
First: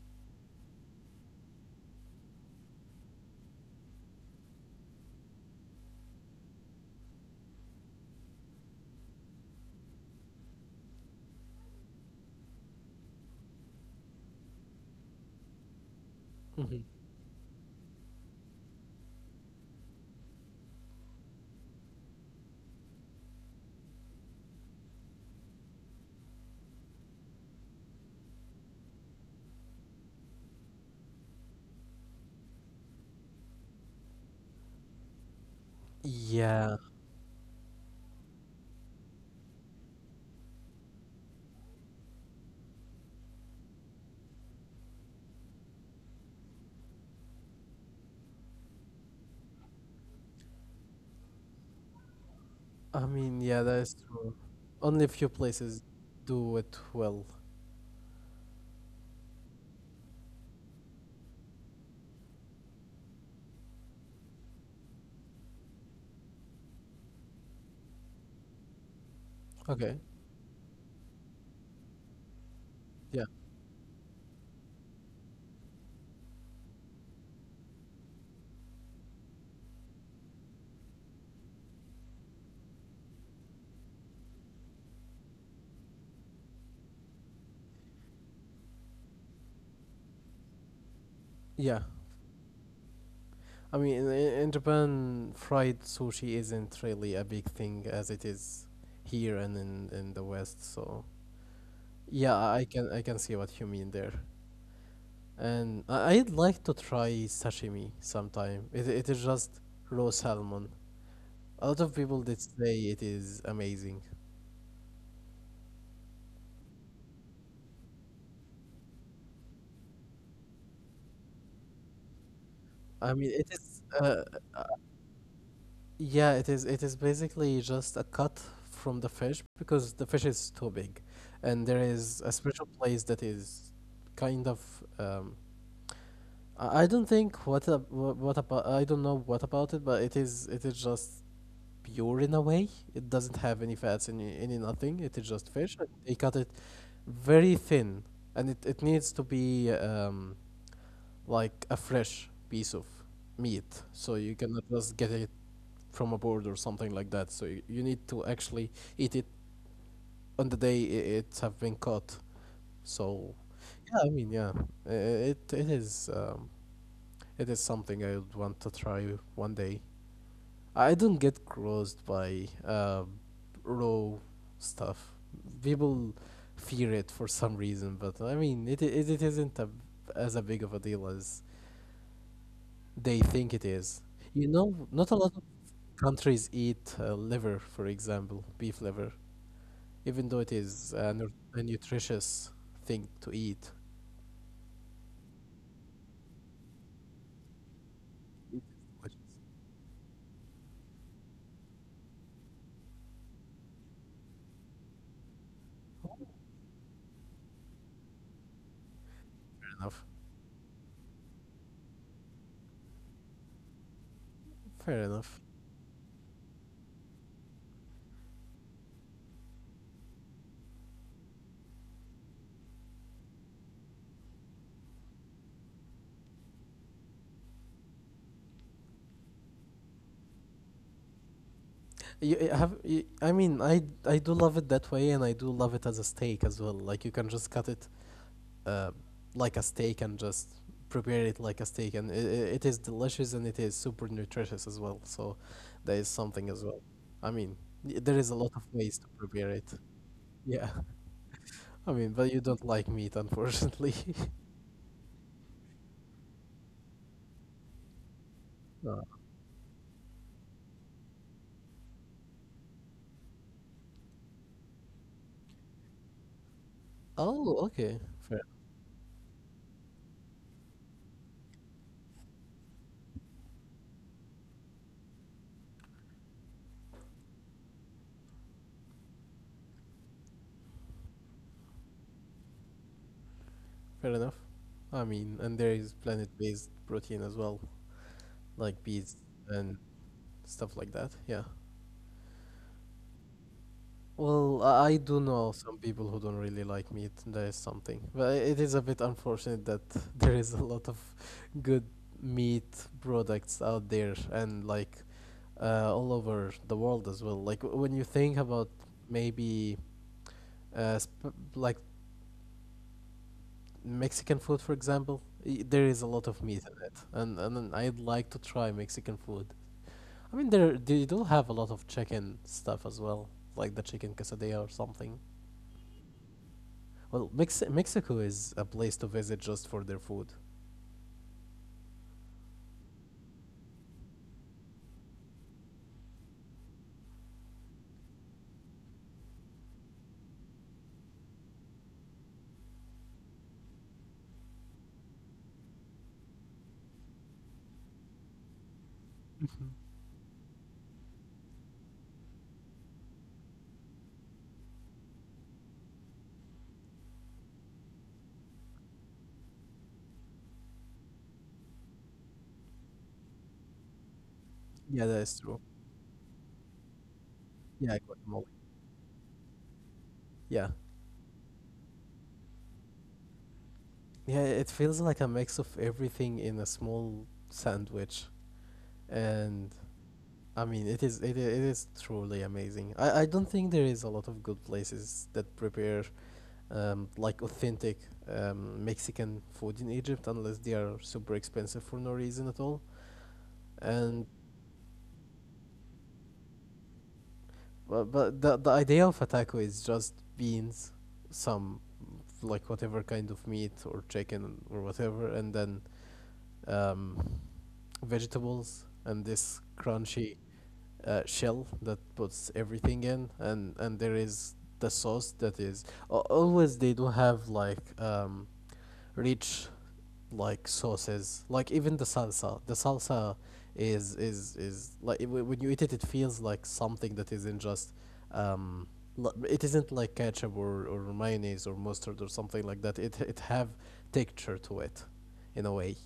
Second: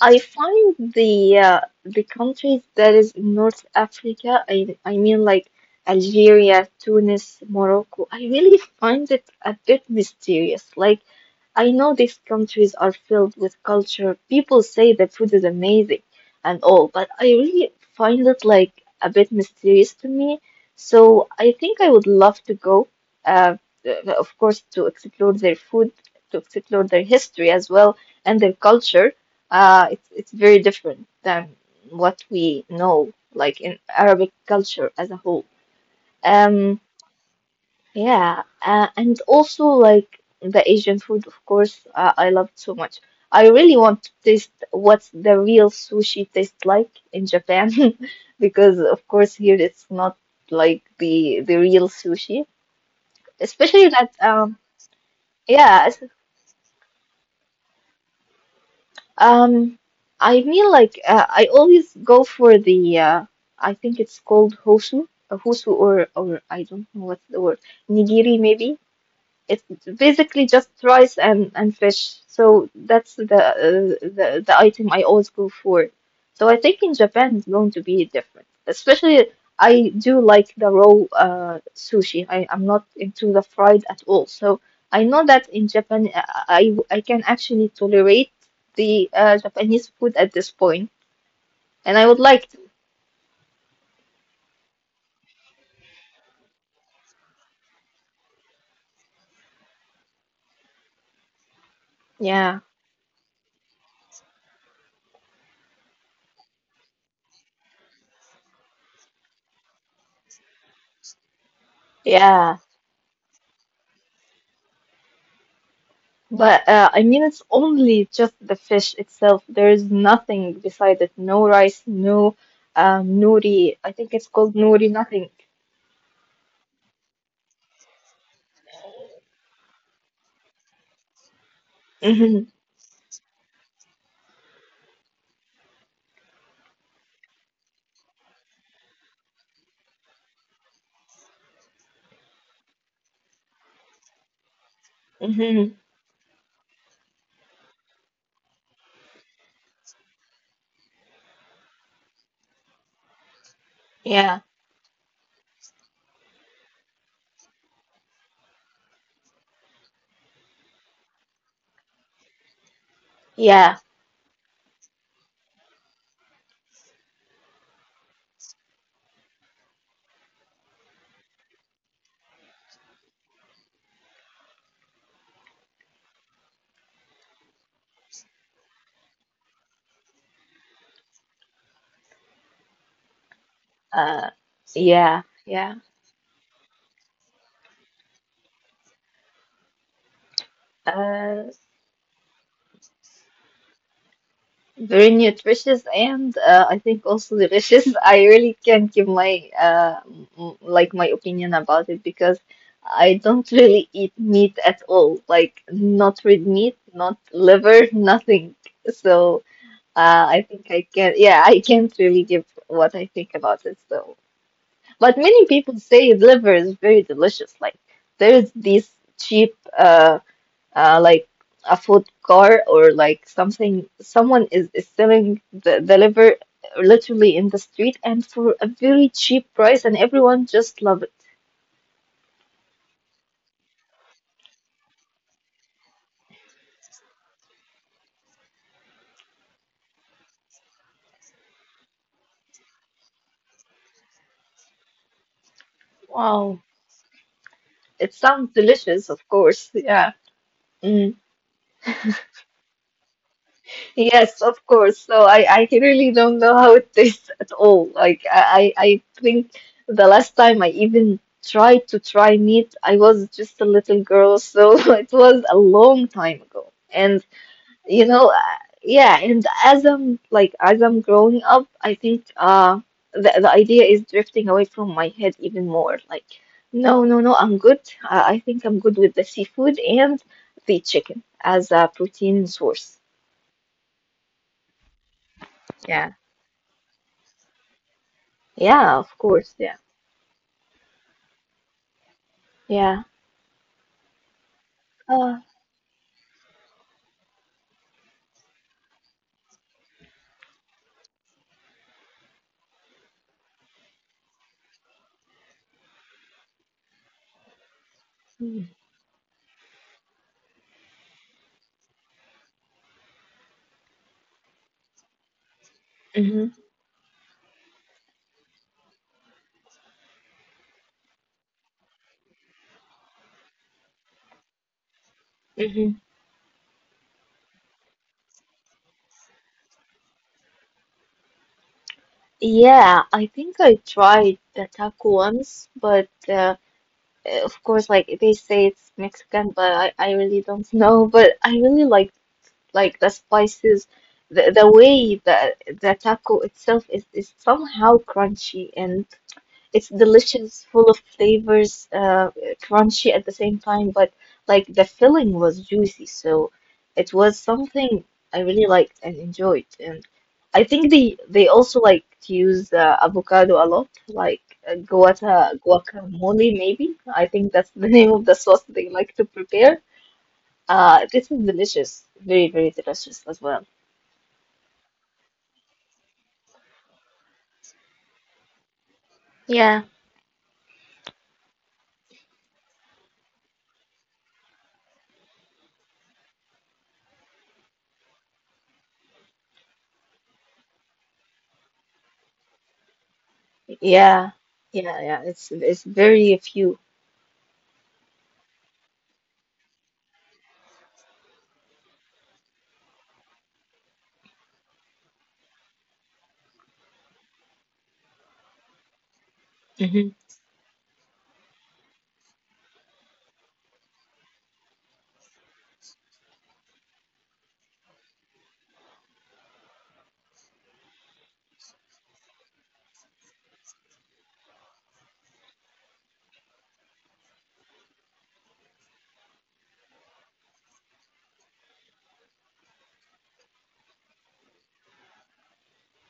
S2: I find the countries that is in North Africa. I mean like Algeria, Tunis, Morocco. I really find it a bit mysterious. Like. I know these countries are filled with culture. People say the food is amazing and
S1: Hmm.
S2: all, but I really find it like a bit mysterious to me. So I think I would love to go, uh, of course, to explore their food, to explore their history as well and their culture. It's very different than what we know, like in Arabic culture as a whole.
S1: Yeah,
S2: Um, yeah, and also like the Asian food, of course, I loved so much. I really want to taste what the real sushi tastes like in Japan, because of course here it's not like the real sushi,
S1: I mean, yeah, that
S2: especially
S1: is
S2: that
S1: true. Only a few places
S2: yeah es-
S1: do it well.
S2: um I mean like I always go for the I think it's called hosu, hosu or I don't know what's the word, nigiri maybe. It's
S1: Okay.
S2: basically just rice and fish. So that's
S1: Yeah.
S2: the item I always go for. So I think in Japan it's going to be different. Especially I do like the raw sushi. I, I'm not into the fried at all. So I know that in Japan I can actually tolerate the Japanese food at this point,
S1: Yeah.
S2: and I would like to.
S1: I mean, in Japan, fried sushi isn't really a big thing as it is here and in the West. So yeah,
S2: Yeah,
S1: I can see what you mean there. And I'd like to try sashimi sometime. It is just raw salmon. A lot of people did
S2: yeah,
S1: say it is amazing.
S2: but I mean, it's only just the fish itself. There is nothing beside it. No rice, no
S1: I mean, it is.
S2: nori. I think it's called
S1: Uh,
S2: nori, nothing.
S1: yeah, it is. It is basically just a cut from the fish because the fish is too big, and there is a
S2: Hmm.
S1: special place that is kind of um, I don't think what ab- wha- what about I don't know what about it, but it is just pure in a way. It doesn't have any fats any nothing. It is just
S2: Hmm.
S1: fish. And They cut it very thin, and it needs to be like a fresh piece of meat. So you
S2: Yeah,
S1: cannot just get it from a board or something like that. So you need to actually eat it on the day it have been caught. So
S2: yeah,
S1: yeah, i- i- it is. It is something I would want to try one day. I don't get grossed by raw stuff. People fear it for some reason, but I mean, it isn't as a big of a deal as they think it is.
S2: uh,
S1: You know, not a
S2: yeah,
S1: lot of
S2: yeah.
S1: countries eat liver, for example, beef liver, even though it is
S2: Uh,
S1: a nutritious thing to eat.
S2: very nutritious and I think also delicious. I really can't
S1: Which
S2: give my like my opinion about it because I don't really eat meat at all. Like not red meat, not liver, nothing. So.
S1: fair enough.
S2: I think I can. Yeah, I can't really give what I think about it. So,
S1: Fair
S2: but
S1: enough.
S2: many people say liver is very delicious. Like there's this cheap, like a food car or like something. Someone is selling the liver literally in the street and for a very cheap price, and everyone just love it.
S1: I mean, I do love it that way, and I do love it as a steak as well. Like you can just cut it, uh, like a steak, and just prepare it like a steak, and it is delicious and it is super nutritious as well. So, there is something as
S2: Wow.
S1: well. I mean, there is
S2: It
S1: a lot of
S2: sounds
S1: ways to
S2: delicious, of
S1: prepare it.
S2: course. Yeah.
S1: Yeah,
S2: Mm.
S1: I mean, but you don't like meat, unfortunately.
S2: Yes, of course. So I really don't know how it tastes at all. Like I,
S1: Uh,
S2: I I think the last time I even tried to try meat, I was just a little girl, so it was a long time ago. And
S1: Oh, okay,
S2: you
S1: fair,
S2: know, yeah. And as I'm like as I'm growing up, I think the idea is drifting away from my head even more. Like no, no, no, I'm good. I think I'm good with the seafood and the chicken as a protein source.
S1: fair enough. I mean, and there is planet-based protein as well, like beets
S2: Yeah, of course.
S1: and
S2: Yeah.
S1: stuff like that. Yeah.
S2: Yeah.
S1: Well, I do know
S2: Uh,
S1: some people who don't really like meat. That is something, but it is a bit unfortunate that there is a lot of good meat products out there and like all over the world as well. Like when you think about
S2: hmm.
S1: maybe like Mexican food, for example, there is a lot of meat in it, and then I'd like to try Mexican food. I mean, there they do have a lot of chicken stuff as well, like the chicken quesadilla or something.
S2: Hmm.
S1: Well, Mexico is a place to visit just for their food.
S2: Yeah, I think I tried the taco once, but eh, of course, like they say it's Mexican, but I really don't know. But I really like the spices, the way that the taco itself is somehow crunchy and. It's delicious, full of flavors, crunchy at the same time, but like the filling was juicy, so it was something I really liked and enjoyed. And I think they also like to use avocado a lot, like
S1: Yeah, that is
S2: guata
S1: true.
S2: guacamole maybe. I think that's
S1: Yeah,
S2: the name of
S1: guacamole.
S2: the sauce they like to prepare.
S1: Yeah.
S2: This is delicious, very very delicious as well.
S1: Yeah, it feels like a mix of everything in a small sandwich. And
S2: Yeah.
S1: I mean, it is truly amazing. I don't think there is a lot of good places that prepare like authentic Mexican food in Egypt unless they are super expensive for no reason at all. And
S2: Yeah, yeah, yeah. It's very few.
S1: But the idea of a taco is just beans, some like whatever kind of meat or chicken or whatever, and then um, vegetables and this
S2: Mm-hmm.
S1: crunchy shell that puts everything in, and there is the sauce that is always they do have like rich like sauces like even the salsa is like when you eat it it feels like something that isn't just um it isn't like ketchup or mayonnaise or mustard or something like that it have texture to it in a way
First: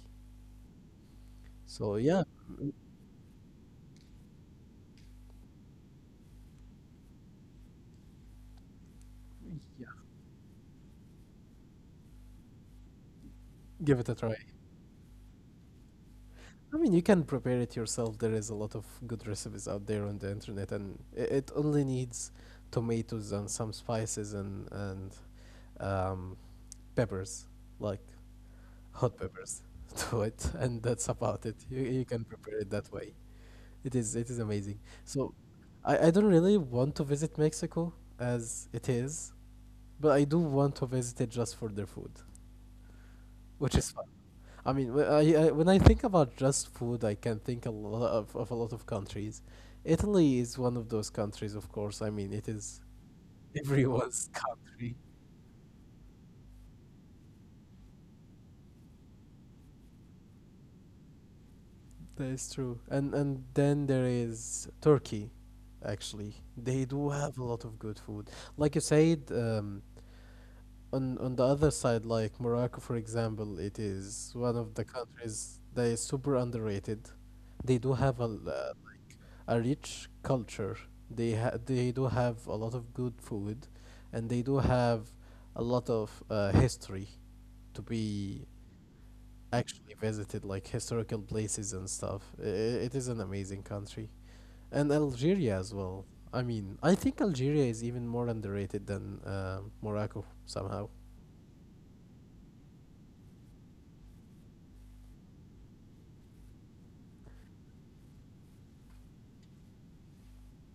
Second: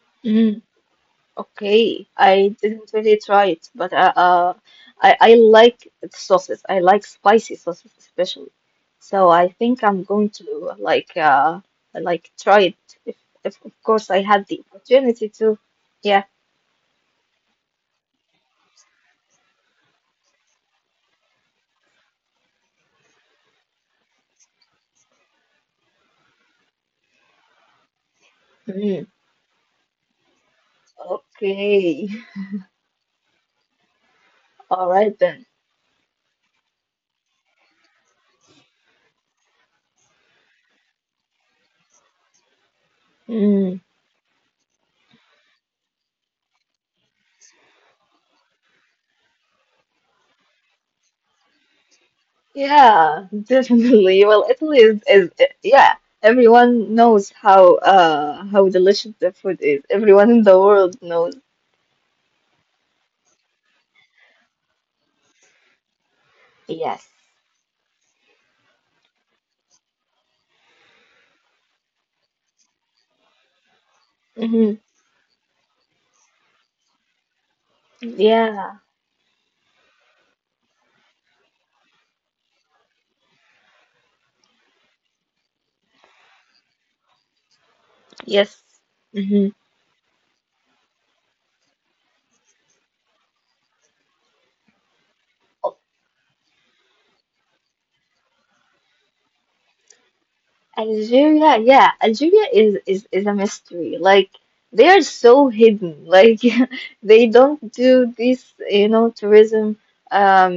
S1: so
S2: Okay,
S1: yeah
S2: I didn't really try it, but I like sauces. I like spicy sauces especially. So I think I'm going to like try it if, if of
S1: give it
S2: course
S1: a
S2: I
S1: try.
S2: had the opportunity to. Yeah.
S1: I mean you can prepare it yourself. There is a lot of good recipes out there on the internet and it only needs tomatoes and some spices and um peppers like hot
S2: Mm,
S1: peppers to it, and that's about it. You
S2: okay.
S1: can prepare it that way. It is amazing.
S2: All right
S1: So,
S2: then.
S1: I don't really want to visit Mexico as it is, but I do want to visit it just for their food, which is
S2: Mm,
S1: fun. I mean, I when I think about just food, I can think a lot of a lot of countries. Italy is one of those countries, of course. I mean, it is
S2: yeah,
S1: everyone's
S2: definitely. Well, Italy
S1: country.
S2: is yeah. Everyone knows how delicious the food is. Everyone in the world knows.
S1: That is true. And then there is Turkey, actually. They do
S2: Yes.
S1: have a lot of good food. Like you said, on the other side, like Morocco, for example, it is one of the
S2: Mhm.
S1: countries that is super underrated. They do have
S2: Yeah.
S1: like a rich culture. They do have a lot of good food, and they do have a lot of history to be
S2: Yes. Hmm.
S1: actually visited like historical places and stuff. It is an amazing country. And Algeria as well. I mean, I think Algeria is even more underrated than Morocco somehow.
S2: Algeria, yeah, Algeria is is a mystery. Like they are so hidden. Like they don't do this, you know, tourism.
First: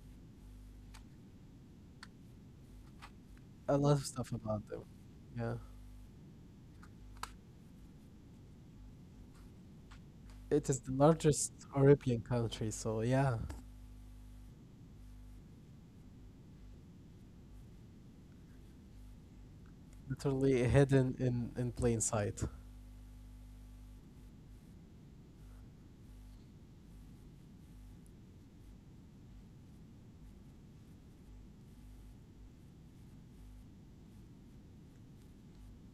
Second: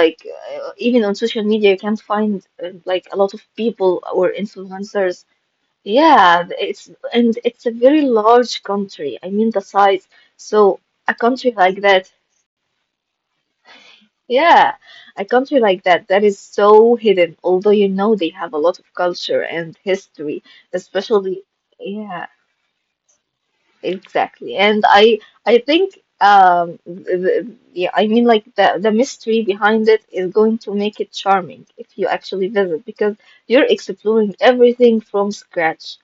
S2: Like even on social media, you can't find like a lot of
S1: A
S2: people
S1: lot of
S2: or
S1: stuff about them.
S2: influencers.
S1: Yeah.
S2: Yeah, it's and it's a very large country. I mean the size. So
S1: It is the
S2: a country
S1: largest
S2: like that,
S1: European country, so yeah,
S2: yeah, a country like that that is so hidden, although you know they have a lot of culture and history,
S1: literally hidden
S2: especially
S1: in plain
S2: yeah,
S1: sight.
S2: exactly. And I think the, yeah, I mean like the mystery behind it is going to make it charming if you actually visit because you're exploring everything from scratch.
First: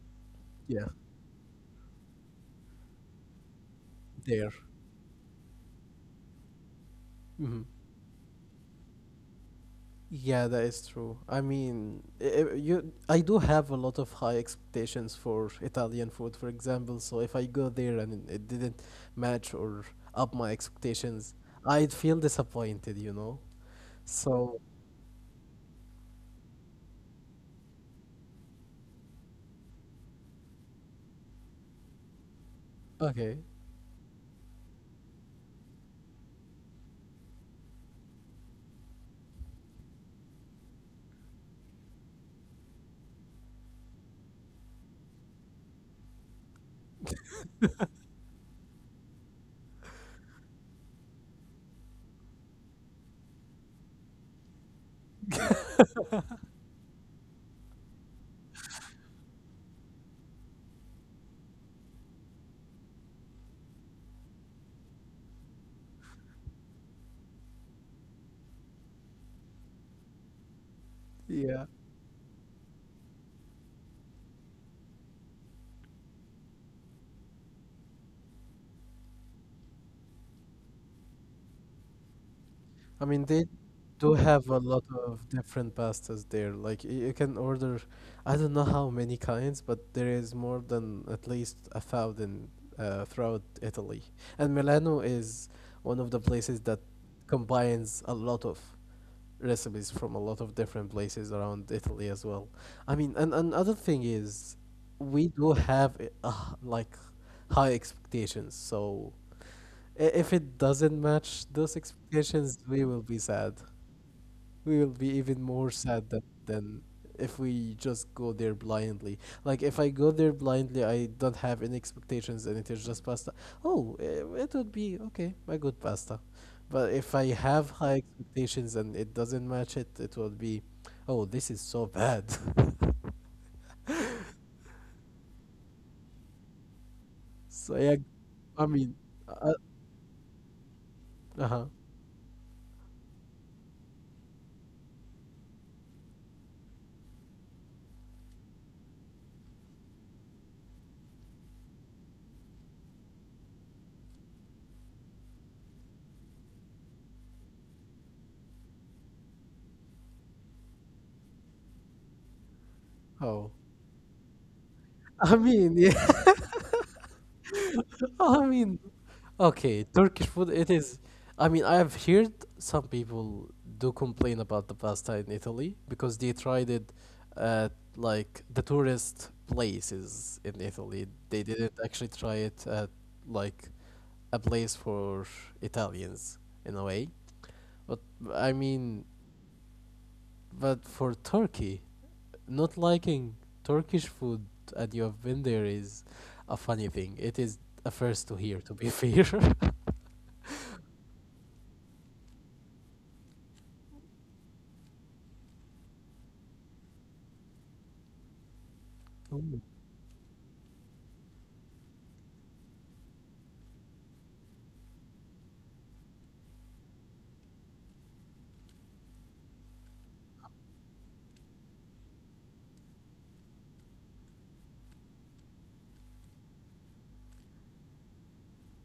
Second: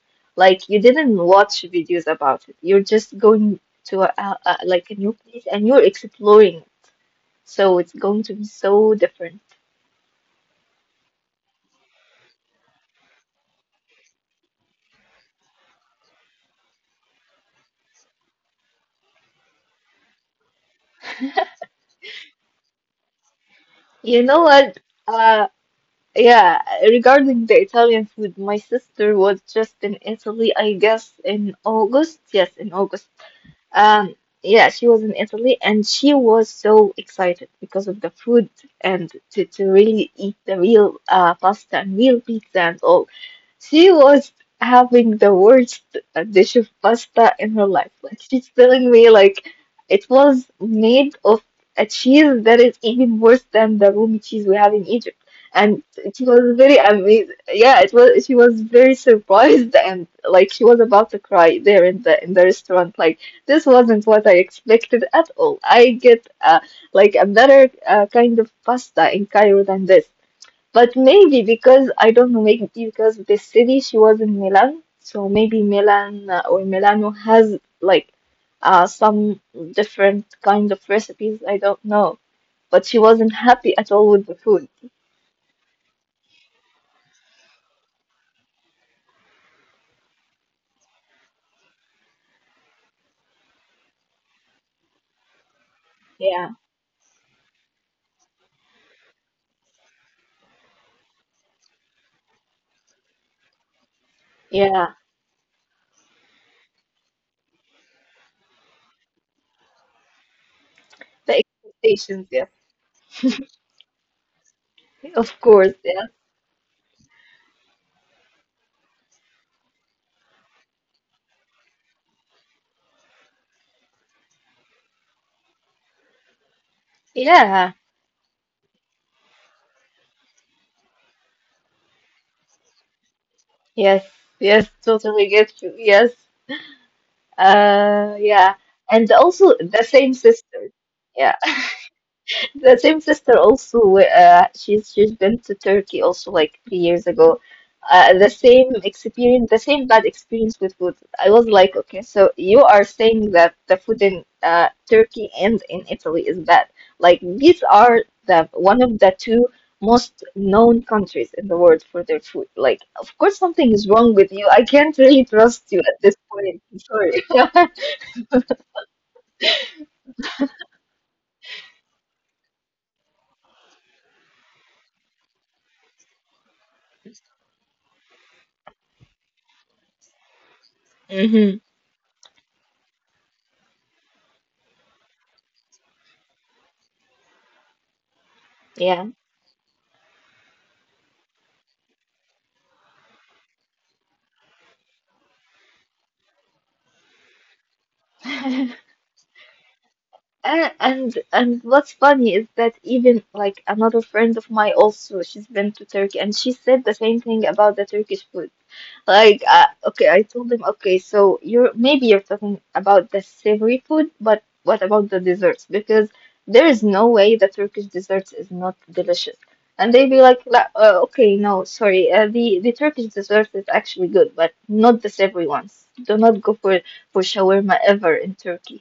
S2: Like you
S1: Yeah,
S2: didn't watch videos about it. You're just going to
S1: there.
S2: like a new place and you're exploring.
S1: Hmm.
S2: So it's going to be so different.
S1: Yeah, that is true. I mean, I- you, I do have a lot of high expectations for Italian food, for example. So if I go there and it didn't match or up my expectations, I'd feel disappointed, you know?
S2: You know
S1: So,
S2: what? Uh, yeah, regarding the Italian food, my sister was just in Italy, I guess, in August. Yes, in August.
S1: okay.
S2: Um, yeah, she was in Italy and she was so excited because of the food and to really eat the real pasta and real pizza and all. She was having the worst dish of pasta in her life. Like she's telling me like it was made of a cheese that is even worse than the Rumi cheese we have in Egypt. And she was very amazed. Yeah, it was. She was very surprised and like she was about to cry there in the restaurant. Like this wasn't what I expected at all. I get like a better kind of pasta in Cairo than this. But
S1: Yeah.
S2: maybe because I don't know, maybe because the city she was in Milan, so maybe Milan or Milano has like some different kind of recipes. I don't know.
S1: I mean,
S2: But she
S1: they
S2: wasn't
S1: do
S2: happy at
S1: have
S2: all
S1: a
S2: with the
S1: lot
S2: food.
S1: of different pastas there. Like you can order, I don't know how many kinds, but there is more than at least a thousand throughout Italy. And Milano is one of the places that
S2: Yeah,
S1: combines a lot of recipes from a lot of different places around Italy as well. I mean, and another thing is we
S2: yeah.
S1: do have like high expectations. So if it doesn't match those
S2: The
S1: expectations,
S2: expectations, yeah.
S1: we will be even more
S2: Of
S1: sad
S2: course,
S1: than,
S2: yeah.
S1: than if we just go there blindly. Like if I go there blindly, I don't have any expectations, and it is just pasta. Oh, it would be okay, a good pasta. But if I have high
S2: Yeah,
S1: expectations and it doesn't match it, it will be, oh, this is so bad.
S2: yes, yes, totally get you. Yes,
S1: So yeah, I
S2: Yeah,
S1: mean,
S2: and
S1: uh,
S2: also the same sister.
S1: uh
S2: Yeah,
S1: huh.
S2: the same sister also. She's been to Turkey also like 3 years ago. The same experience, the same bad experience with food. I was like, okay, so you are saying that the food in Turkey and in Italy is bad. Like these are the one of the two most known countries in the world for their food. Like, of
S1: Oh,
S2: course, something is wrong with you. I can't
S1: I
S2: really
S1: mean,
S2: trust you at
S1: yeah.
S2: this point. I'm sorry.
S1: I mean, okay, Turkish food, it is. I mean, I have heard some people do complain about the pasta in Italy because they tried it at like the tourist places in Italy. They
S2: Hmm.
S1: didn't actually try it at like a place for Italians in a way. But I mean,
S2: Yeah.
S1: but for Turkey not liking Turkish food and you have been there is a funny thing. It is a first to hear, to be fair.
S2: And what's funny is that even like another friend of mine also, she's been to Turkey and she said the same thing about the Turkish food. Like,
S1: Mm.
S2: okay, I told him, okay, so you're maybe you're talking about the savory food, but what about the desserts? Because there is no way the Turkish desserts is not delicious. And they'd be like, "La- okay, no, sorry, the Turkish dessert is actually good, but not the savory ones. Do not go for shawarma ever in Turkey."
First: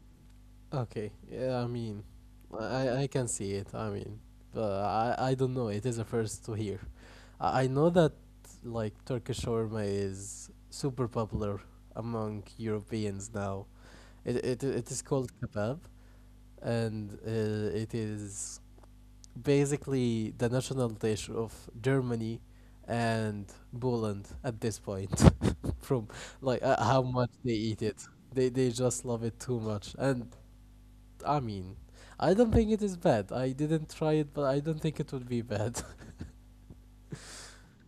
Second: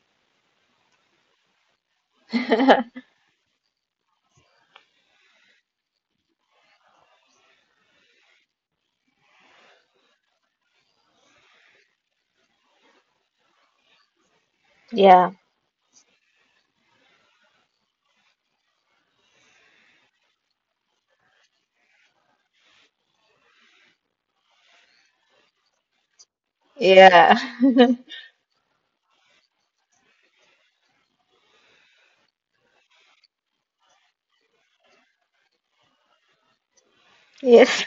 S1: Okay, yeah, I mean, I can see it. I mean, but I don't know. It is a first to hear. I know that like Turkish shawarma is super popular among Europeans now. It is
S2: Yeah,
S1: called kebab, and it is basically the national dish of Germany and Poland at this point from like how much
S2: yeah.
S1: they eat it. They just love it too much. And I mean, I don't think it is bad. I didn't try it, but I don't think it would be bad.
S2: Yes.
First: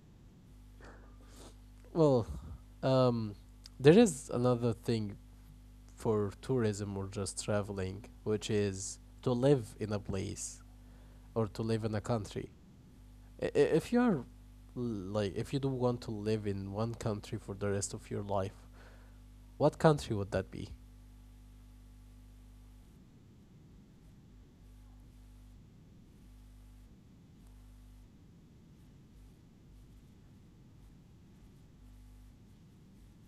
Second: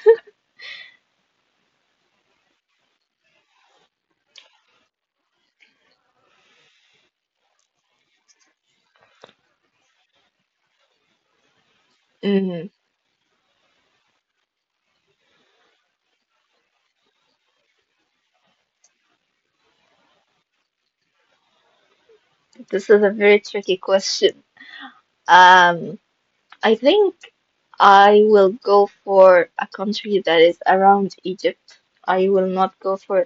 S1: Well, um there is another thing for tourism or just traveling, which is to live in a place or to live in a country.
S2: Mm,
S1: If you are, like, if you do want to live in one country for the rest of your life, what country would that be?
S2: this is a very tricky question. Um, I think. I will go for a country that is around Egypt. I will not go for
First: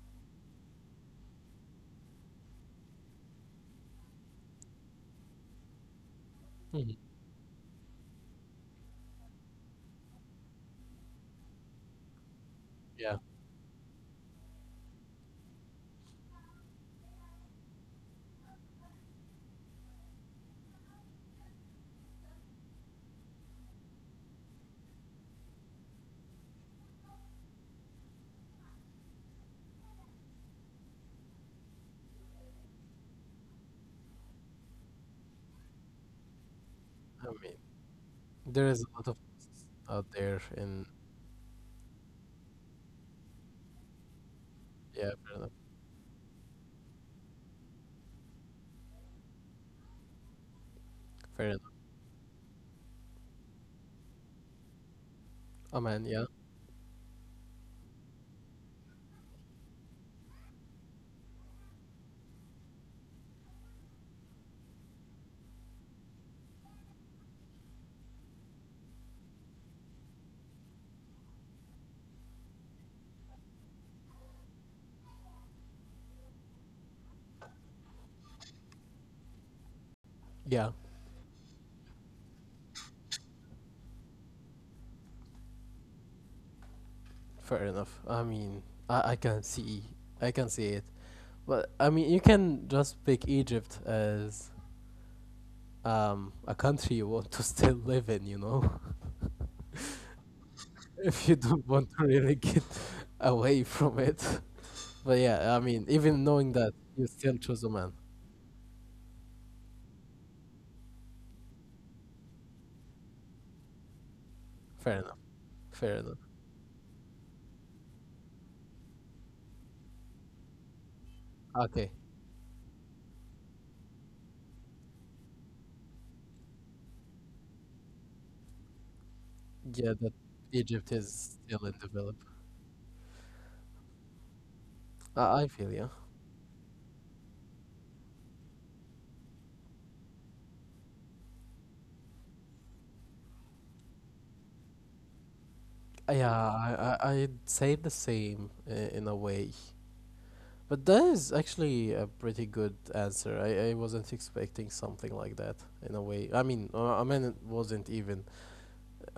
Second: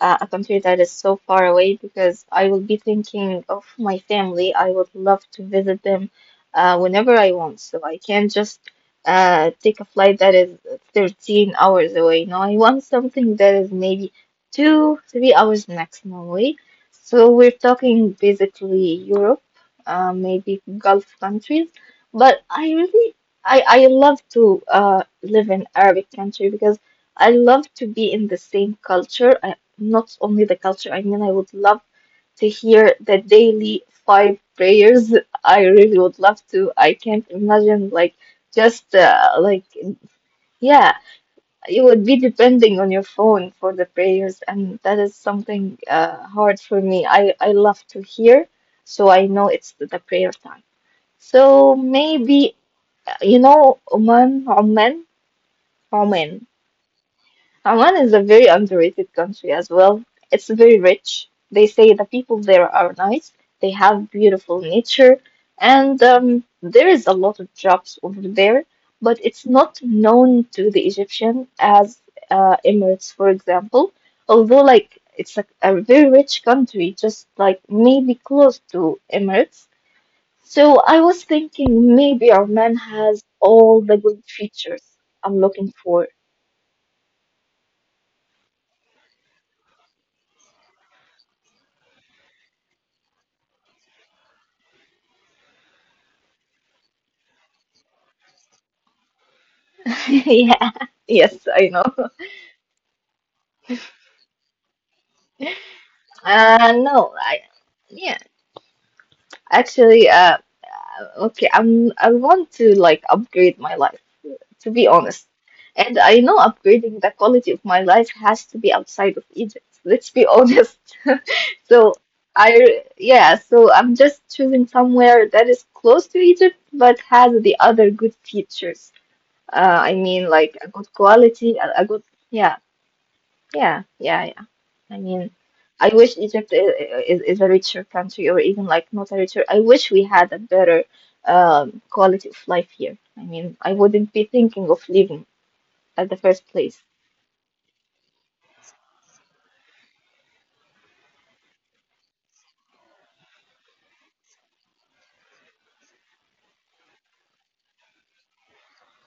S2: a country that is so far away because I will be thinking of my family. I would love to visit them
S1: Mhm.
S2: whenever I want. So I can't just take a flight that is 13 hours away. No, I want
S1: Yeah,
S2: something that is maybe two, 3 hours maximum away. So we're talking basically Europe, maybe Gulf countries. But I really I love to live in Arabic country because I love to be in the same culture. I, not only the culture, I mean, I would love to hear the daily five prayers. I really would love to. I can't
S1: I mean,
S2: imagine like
S1: there is a
S2: just
S1: lot of
S2: like
S1: out there, and
S2: yeah, you would be depending on your phone for the prayers, and that
S1: yeah,
S2: is
S1: fair enough.
S2: something hard for me. I love to hear, so I know it's the prayer time.
S1: Fair enough.
S2: So maybe you know Oman, Oman.
S1: Oh man, yeah,
S2: Oman. Oman is a very underrated country as well. It's very rich. They say the people there are nice, they have beautiful nature, and there is a lot of jobs over there, but it's not known to the Egyptian as Emirates, for example. Although, like, it's a very rich country, just like maybe close to Emirates.
S1: yeah,
S2: So I was thinking maybe Oman has all the good features I'm looking for.
S1: fair enough. I mean, I can see, I can see it. But I mean, you can just pick Egypt as a country you want to still live in,
S2: Yeah,
S1: if you
S2: yes,
S1: don't
S2: I
S1: want
S2: know.
S1: to really get away from it. But yeah, I mean, even knowing that, you
S2: No,
S1: still
S2: I,
S1: choose Oman.
S2: yeah, actually, okay, I want to like upgrade my life, to be
S1: Fair enough.
S2: honest.
S1: Fair
S2: And
S1: enough.
S2: I know upgrading the quality of my life has to be outside of Egypt, let's be honest.
S1: Okay.
S2: So yeah, so I'm just choosing somewhere that is close to Egypt but has the other good features.
S1: Yeah,
S2: I
S1: that
S2: mean, like a
S1: Egypt
S2: good
S1: is
S2: quality,
S1: still in
S2: a good,
S1: develop.
S2: yeah, yeah, yeah. I mean,
S1: I feel you.
S2: I wish Egypt is a richer country, or even like not a richer. I wish we had a better quality of life here. I mean, I wouldn't be thinking of leaving at the
S1: Yeah,
S2: first place.
S1: I'd say the same in a way. But that is actually a pretty good answer. I wasn't expecting something like that in a way. I mean, it wasn't even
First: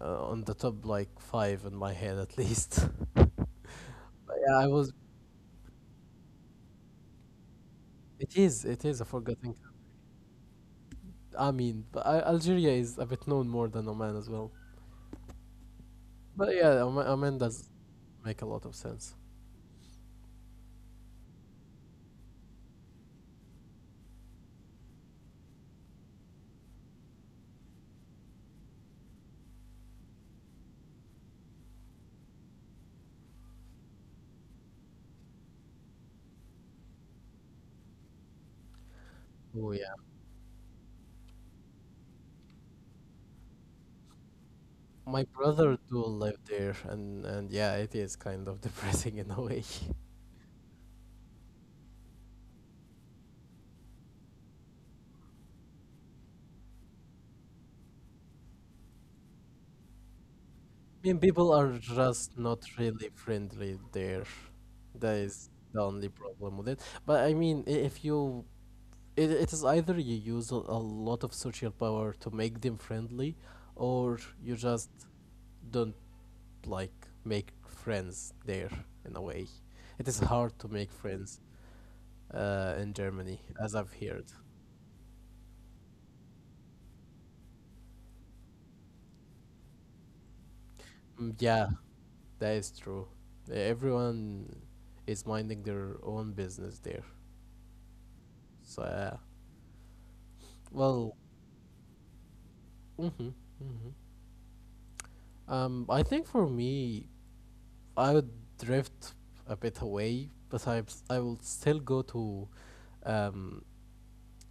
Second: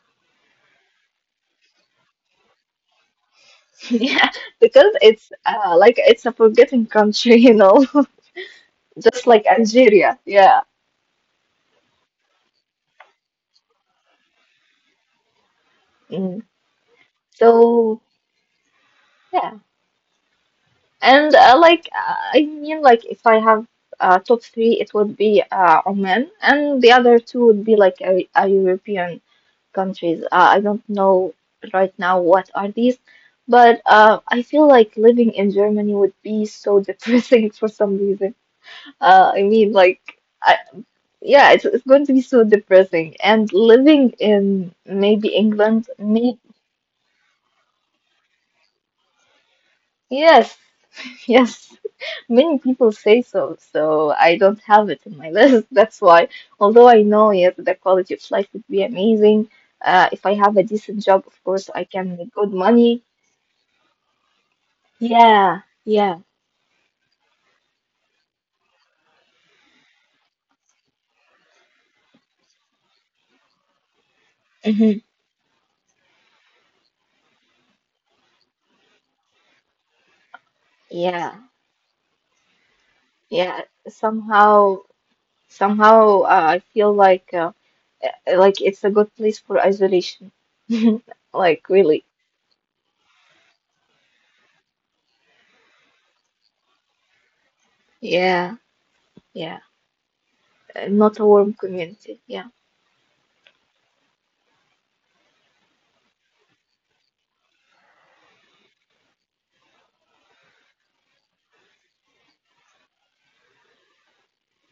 S1: on the top like five in my head at least. But
S2: Yeah,
S1: yeah, I was.
S2: because it's like it's a forgetting country, you know,
S1: It is. It is a
S2: just like
S1: forgotten.
S2: Algeria. Yeah.
S1: I mean, but Algeria is a bit known more than Oman as well.
S2: Mm.
S1: But yeah, Oman does
S2: So
S1: make a lot of sense.
S2: yeah, and I mean, like if I have top three, it would be Oman, and the other two would be like a European countries. I don't know right now what are these, but I feel like living in Germany would be so depressing for some reason. Uh, I mean,
S1: Oh yeah,
S2: like, I, yeah, it's going to be so depressing. And living in
S1: my
S2: maybe
S1: brother
S2: England,
S1: do
S2: maybe,
S1: live there, and yeah, it is kind of depressing in a way.
S2: yes, yes, many people say so, so I don't have it in my list. That's why, although I know, yes, the quality of life would be amazing. If I have a decent
S1: I mean,
S2: job, of
S1: people
S2: course,
S1: are
S2: I can make
S1: just
S2: good
S1: not
S2: money.
S1: really friendly there. That is
S2: Yeah,
S1: the only
S2: yeah,
S1: problem with it. But I mean, I- if you, it is either you use a lot of social power to make them friendly, or you just
S2: hmm
S1: don't like make friends there in a way. It is hard to make
S2: yeah,
S1: friends in Germany,
S2: yeah.
S1: as I've heard.
S2: Somehow, somehow, I feel like it's a good place for isolation.
S1: Mm,
S2: Like
S1: yeah,
S2: really,
S1: that is true. Everyone is minding their own business there.
S2: yeah,
S1: So yeah.
S2: yeah. Not a
S1: Well,
S2: warm community. Yeah.
S1: mm-hmm, mm-hmm. I think for me, I would drift a bit away, but I will still go to um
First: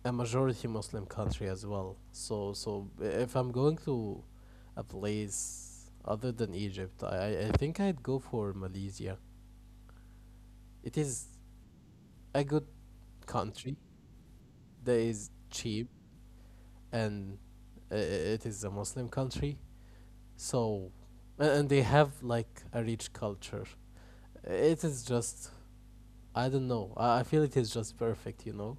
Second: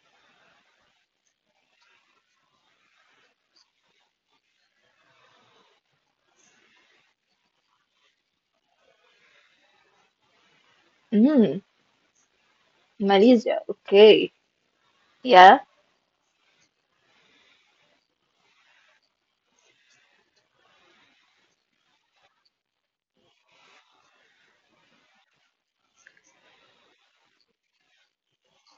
S1: a majority Muslim country as well. So if I'm going to a place other than Egypt, I think I'd go for Malaysia. It is
S2: Mm,
S1: a good
S2: Malaysia.
S1: country
S2: Okay.
S1: that is
S2: Yeah.
S1: cheap and it is a Muslim country. So and they have like a rich culture. It is just I don't know. I feel it is just perfect.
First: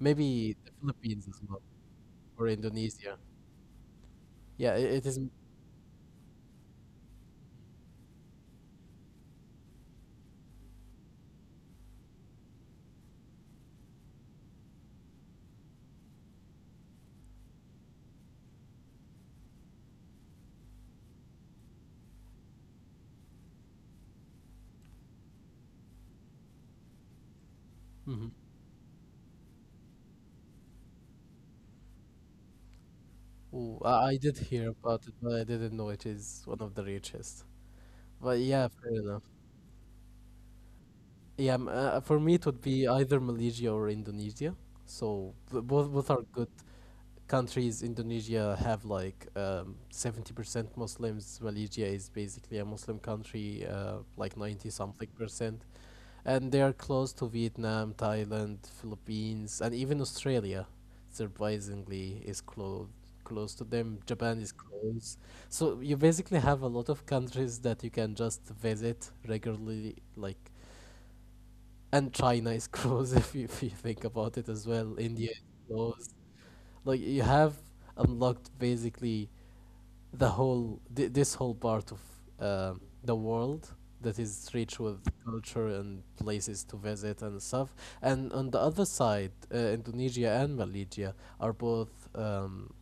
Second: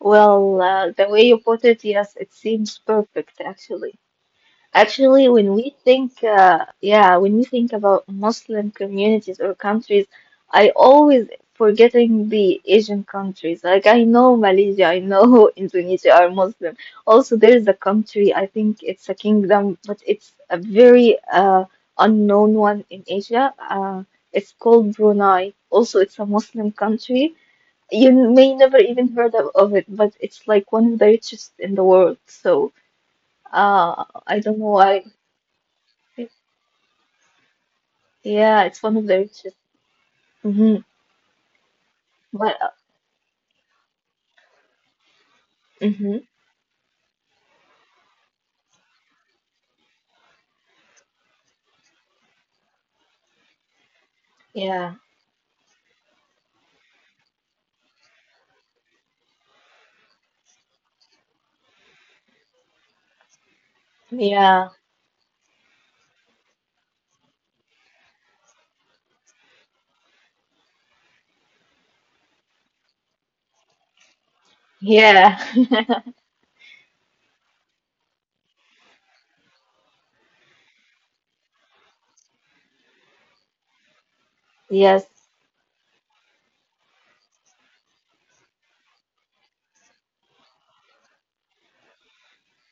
S1: Maybe the
S2: the way
S1: Philippines
S2: you
S1: as well
S2: put it, yes, it
S1: or
S2: seems
S1: Indonesia.
S2: perfect actually.
S1: Yeah, I it is.
S2: Actually, when we think, yeah, when we think about Muslim communities or countries, I always forgetting the Asian countries. Like I know Malaysia, I know Indonesia are Muslim. Also, there is a country, I think it's a kingdom, but it's a very unknown one in Asia. It's called Brunei. Also, it's a Muslim country. You
S1: Mhm.
S2: may never even heard of it, but it's like one of the richest in the world. So,
S1: Ooh, I
S2: I
S1: did
S2: don't know
S1: hear
S2: why.
S1: about it, but I didn't know it is one of the richest. But
S2: Yeah,
S1: yeah,
S2: it's
S1: fair
S2: one of the
S1: enough.
S2: richest. Hmm.
S1: Yeah, for me it
S2: But
S1: would be either Malaysia or Indonesia. So both
S2: hmm.
S1: are good countries. Indonesia have like 70% Muslims. Malaysia is basically a Muslim country, like 90
S2: Yeah,
S1: something percent. And they are close to Vietnam, Thailand, Philippines, and even Australia. Surprisingly, is close to them. Japan is
S2: yeah,
S1: close, so you basically have a lot of countries that you can just visit regularly. Like, and China is close if you think about it as well. India is
S2: yeah.
S1: close. Like you have unlocked basically the this whole part of uh, the world that is rich with
S2: Yes,
S1: culture and places to visit and stuff. And on the other side, Indonesia and Malaysia are both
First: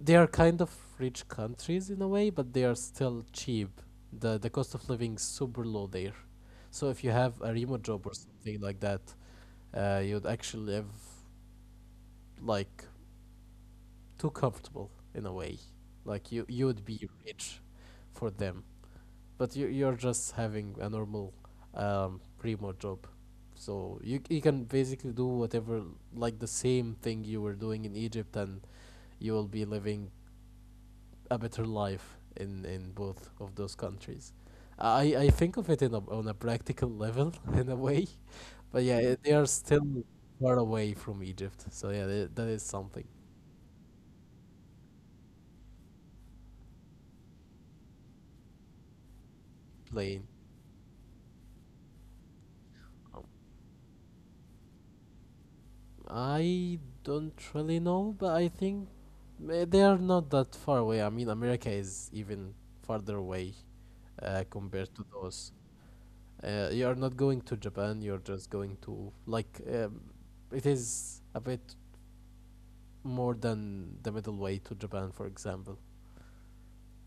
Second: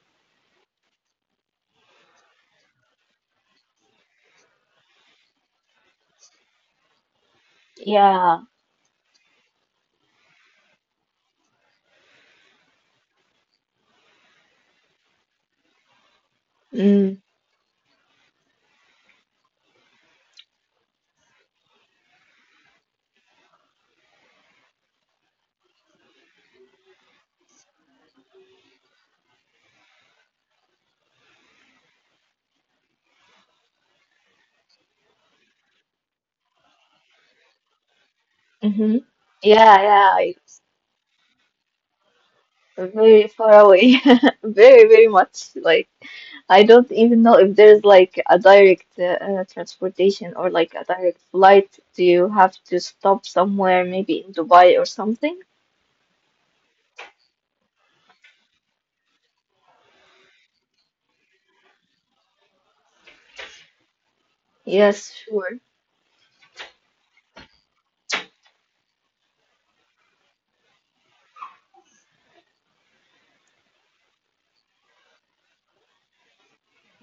S1: they are kind of rich countries in a way, but they are still cheap. The cost of living is super low there. So if you have a remote job or
S2: yeah.
S1: something like that, you'd actually live like too comfortable in a way. Like you would be
S2: Mm,
S1: rich for them. But you're just having a normal remote job, so you can basically do whatever like the same thing you were doing in Egypt, and you will be living a better life in both of those countries. I think of it on a practical level in a way, but
S2: mm-hmm.
S1: yeah, they are
S2: Yeah,
S1: still
S2: yeah. I,
S1: far away from Egypt, so yeah, they, that is something
S2: very far away. Very, very much. Like I don't even know if there's like a direct
S1: plain.
S2: transportation or like a direct flight. Do you have to stop somewhere, maybe in Dubai or something?
S1: I don't really know, but I think they are not that far away. I mean, America is even farther away compared to
S2: Yes,
S1: those.
S2: sure.
S1: You are not going to Japan, you're just going to, like, it is a bit more than the middle way to Japan, for example.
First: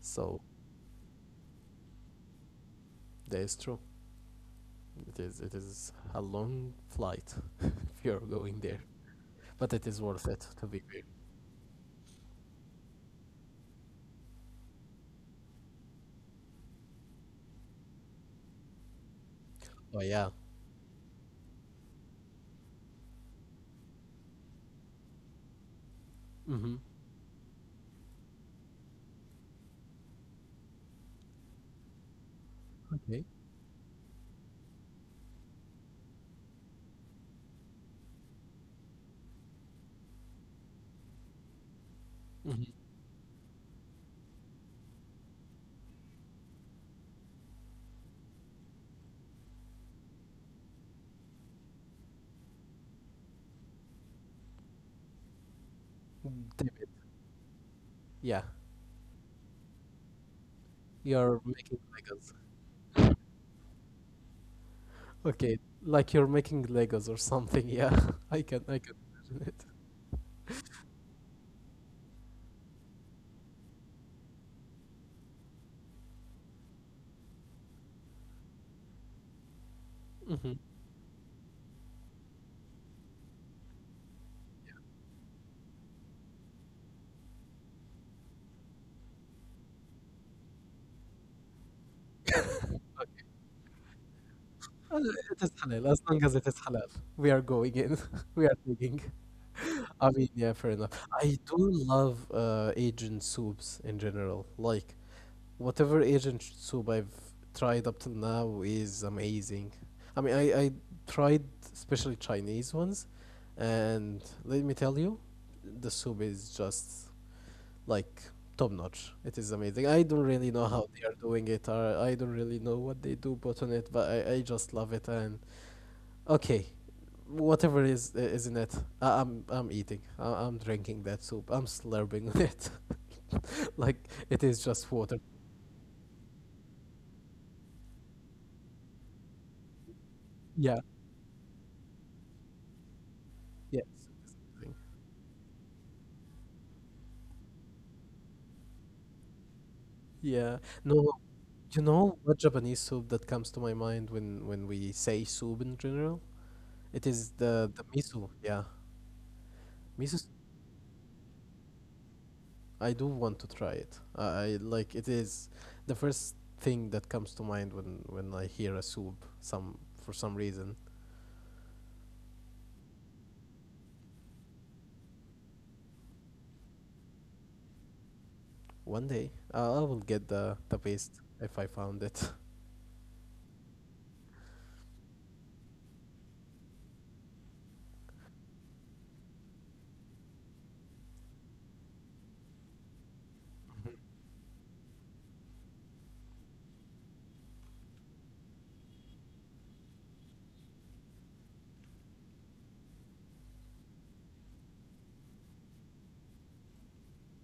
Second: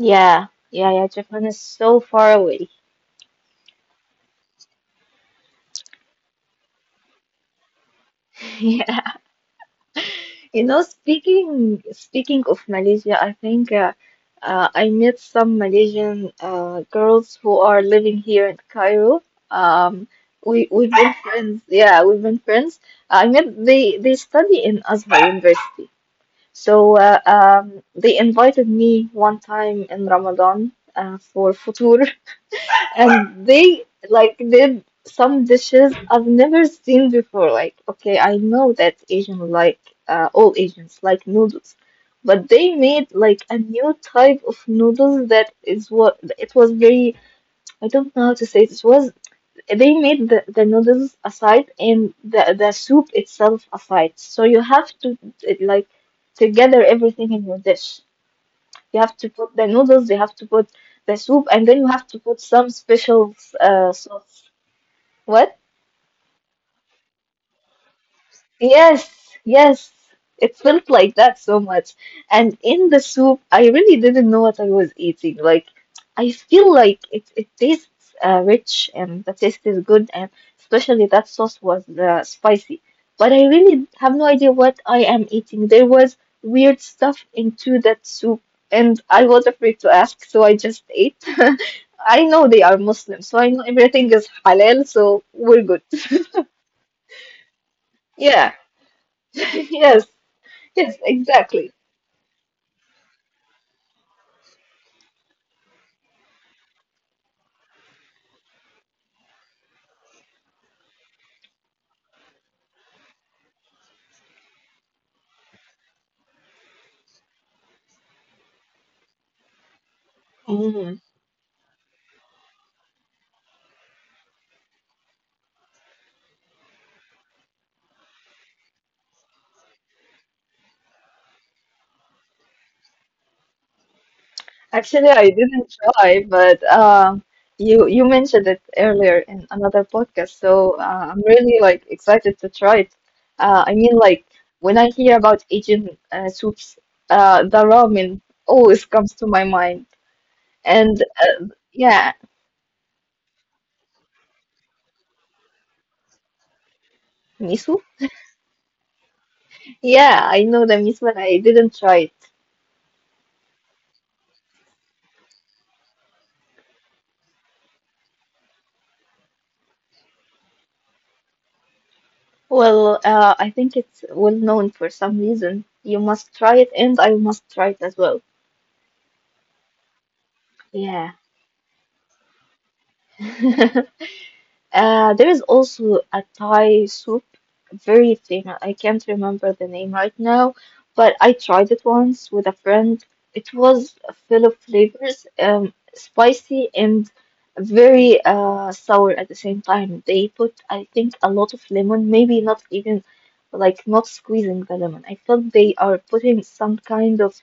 S1: So
S2: yeah, yeah. Japan is so far away.
S1: that is true. It is a long flight if you're going there,
S2: Yeah.
S1: but it is worth it
S2: You
S1: to be
S2: know,
S1: fair.
S2: speaking of Malaysia, I think I met some Malaysian girls who are living here in Cairo.
S1: Oh
S2: Um,
S1: yeah.
S2: we've been friends. Yeah, we've been friends. I met they study in Azhar University.
S1: Mm-hmm.
S2: So they invited me one time in Ramadan for futur
S1: Okay.
S2: and they like did some dishes I've never seen before. Like, okay, I know that Asian, like all Asians like noodles, but
S1: Mm-hmm.
S2: they made like a new type of noodles that is what it was very. I don't know how to say it. It was they made the noodles aside and the soup itself aside. So you have to it, like together
S1: Damn it.
S2: everything in your dish.
S1: Yeah,
S2: You have to put the noodles, you have to put the soup,
S1: you're
S2: and then you
S1: making
S2: have to put
S1: Legos.
S2: some special sauce. What?
S1: Okay, like you're making Legos or something. Yeah, I can I
S2: Yes,
S1: can imagine it.
S2: yes. It felt like that so much. And in the soup, I really didn't know what I was eating. Like, I feel like it tastes rich and the taste is good, and
S1: Hmm.
S2: especially that sauce was spicy. But I really have no idea what I am eating. There was weird stuff into that soup, and I was afraid to ask, so I just ate. I know they are Muslim, so I know everything is halal, so
S1: It is
S2: we're good.
S1: halal as long as it is halal. We are going in. We
S2: Yeah.
S1: are digging.
S2: Yes.
S1: I mean, yeah, fair
S2: Yes,
S1: enough. I do
S2: exactly.
S1: love Asian soups in general. Like whatever Asian soup I've tried up till now is amazing. I mean, I tried especially Chinese ones, and let me tell you, the soup is just like top notch. It is amazing. I don't really know how
S2: Mm.
S1: they are doing it, or I don't really know what they do, put on it, but I just love it. And okay, whatever is in it, I'm eating. I'm drinking that soup. I'm slurping it, like it is just
S2: Actually,
S1: water.
S2: I didn't try, but you you mentioned it earlier in another podcast, so
S1: Yeah,
S2: I'm really like excited to try it. I
S1: yeah,
S2: mean, like
S1: something.
S2: when I hear about Asian soups, the ramen always comes to my mind,
S1: Yeah.
S2: and
S1: No,
S2: uh,
S1: you
S2: yeah,
S1: know what Japanese soup that comes to my mind when we say soup in general? It is the
S2: miso.
S1: the miso. Yeah, miso.
S2: Yeah, I know the miso, but I didn't try it.
S1: I do want to try it. Like it is the first thing that comes to mind when I hear a soup. Some for some reason,
S2: Well, I think it's well known for some reason. You must try it, and I must try it as well.
S1: one day I will get the
S2: Yeah.
S1: paste if I found it.
S2: There is also a Thai soup, very thin. I can't remember the name right now, but I tried it once with a friend. It was full of flavors, spicy and very sour at the same time. They put, I think, a lot of lemon, maybe not even like not squeezing the lemon. I thought they are putting some kind of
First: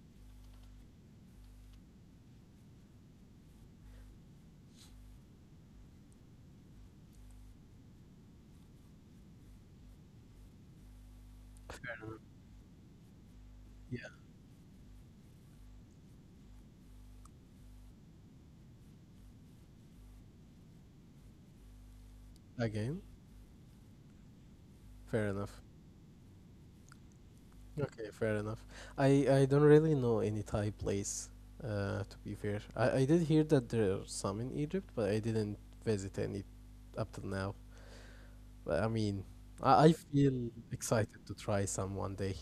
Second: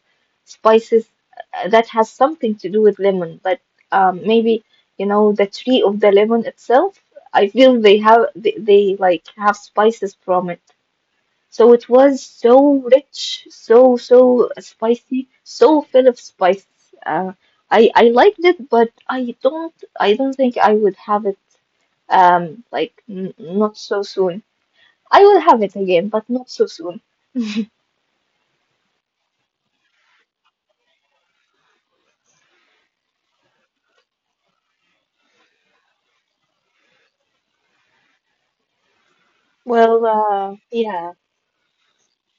S2: spices that has something to do with lemon, but maybe you know the tree of the lemon itself I feel they like have spices from it. So it was so rich, so
S1: Yeah,
S2: so spicy, so full of spice. Uh, I liked it, but I don't think I would have it like
S1: again,
S2: n not so soon.
S1: fair
S2: I
S1: enough.
S2: will have it again, but not so soon.
S1: Okay, fair enough. I I don't really know any Thai place. To be fair, I did hear that there are some in Egypt, but I didn't visit any up till now. But I mean, I
S2: Well,
S1: feel
S2: yeah,
S1: excited to try some one day.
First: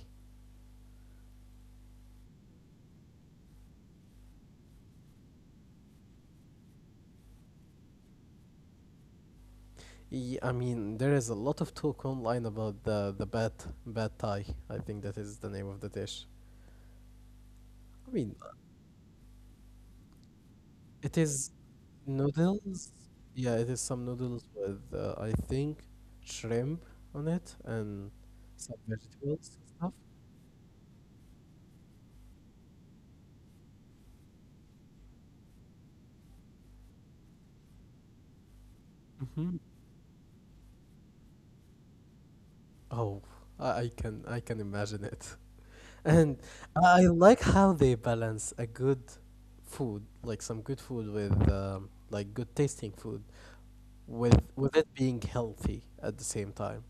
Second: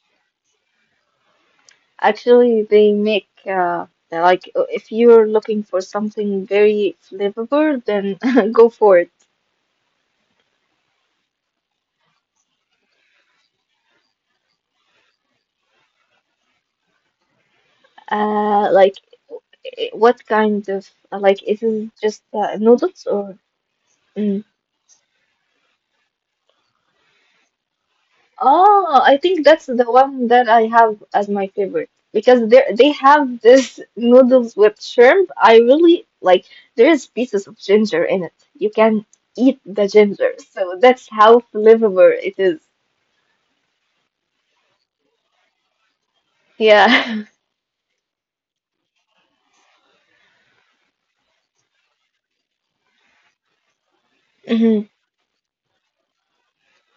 S2: actually they make they're like if you're looking for something very flavorful, then go for it.
S1: Yeah, I mean, there is a lot of talk online about the bad Thai. I think that is the name of the dish. I mean,
S2: Uh, like I- What kind of
S1: it
S2: like
S1: is
S2: is it just
S1: noodles.
S2: noodles or?
S1: Yeah, it is some
S2: Mm.
S1: noodles with I think shrimp on it and some
S2: Oh, I think
S1: vegetables
S2: that's
S1: and
S2: the
S1: stuff.
S2: one that I have as my favorite because they have this noodles with shrimp. I really like. There is pieces of ginger in it. You can eat the ginger, so that's how flavorful it is.
S1: Oh, I can I can imagine it. And I
S2: Yeah.
S1: like how they balance a good food, like some good food with like good tasting food, with
S2: Mhm.
S1: it being healthy at the same time.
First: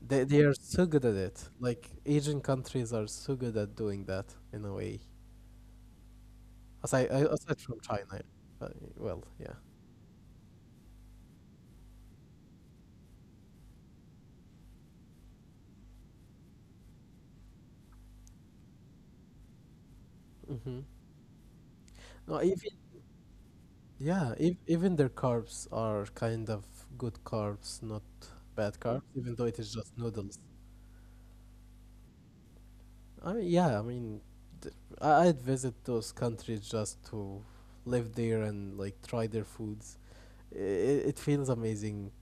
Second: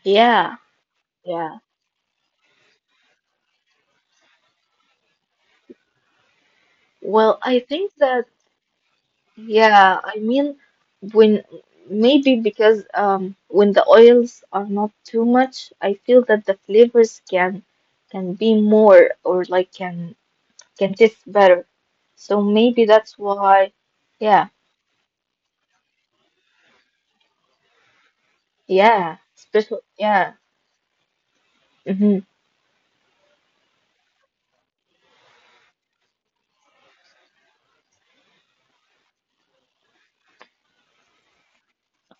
S1: They are
S2: Yeah.
S1: so good at it.
S2: Yeah.
S1: Like Asian countries are so good at doing that in a way. Aside
S2: Well,
S1: aside
S2: I
S1: from
S2: think
S1: China,
S2: that.
S1: uh, well, yeah.
S2: Yeah, I mean, when maybe because when the oils are not too much, I feel that the flavors can be more or
S1: hmm
S2: can taste better. So
S1: No, even
S2: maybe that's why.
S1: yeah,
S2: Yeah,
S1: ev even their carbs are kind of good carbs, not bad carbs,
S2: yeah,
S1: even though it is
S2: special.
S1: just
S2: Yeah,
S1: noodles.
S2: mm-hmm.
S1: I mean, yeah, I mean, th- I'd visit those countries just to live there and like try their foods. It, it feels amazing.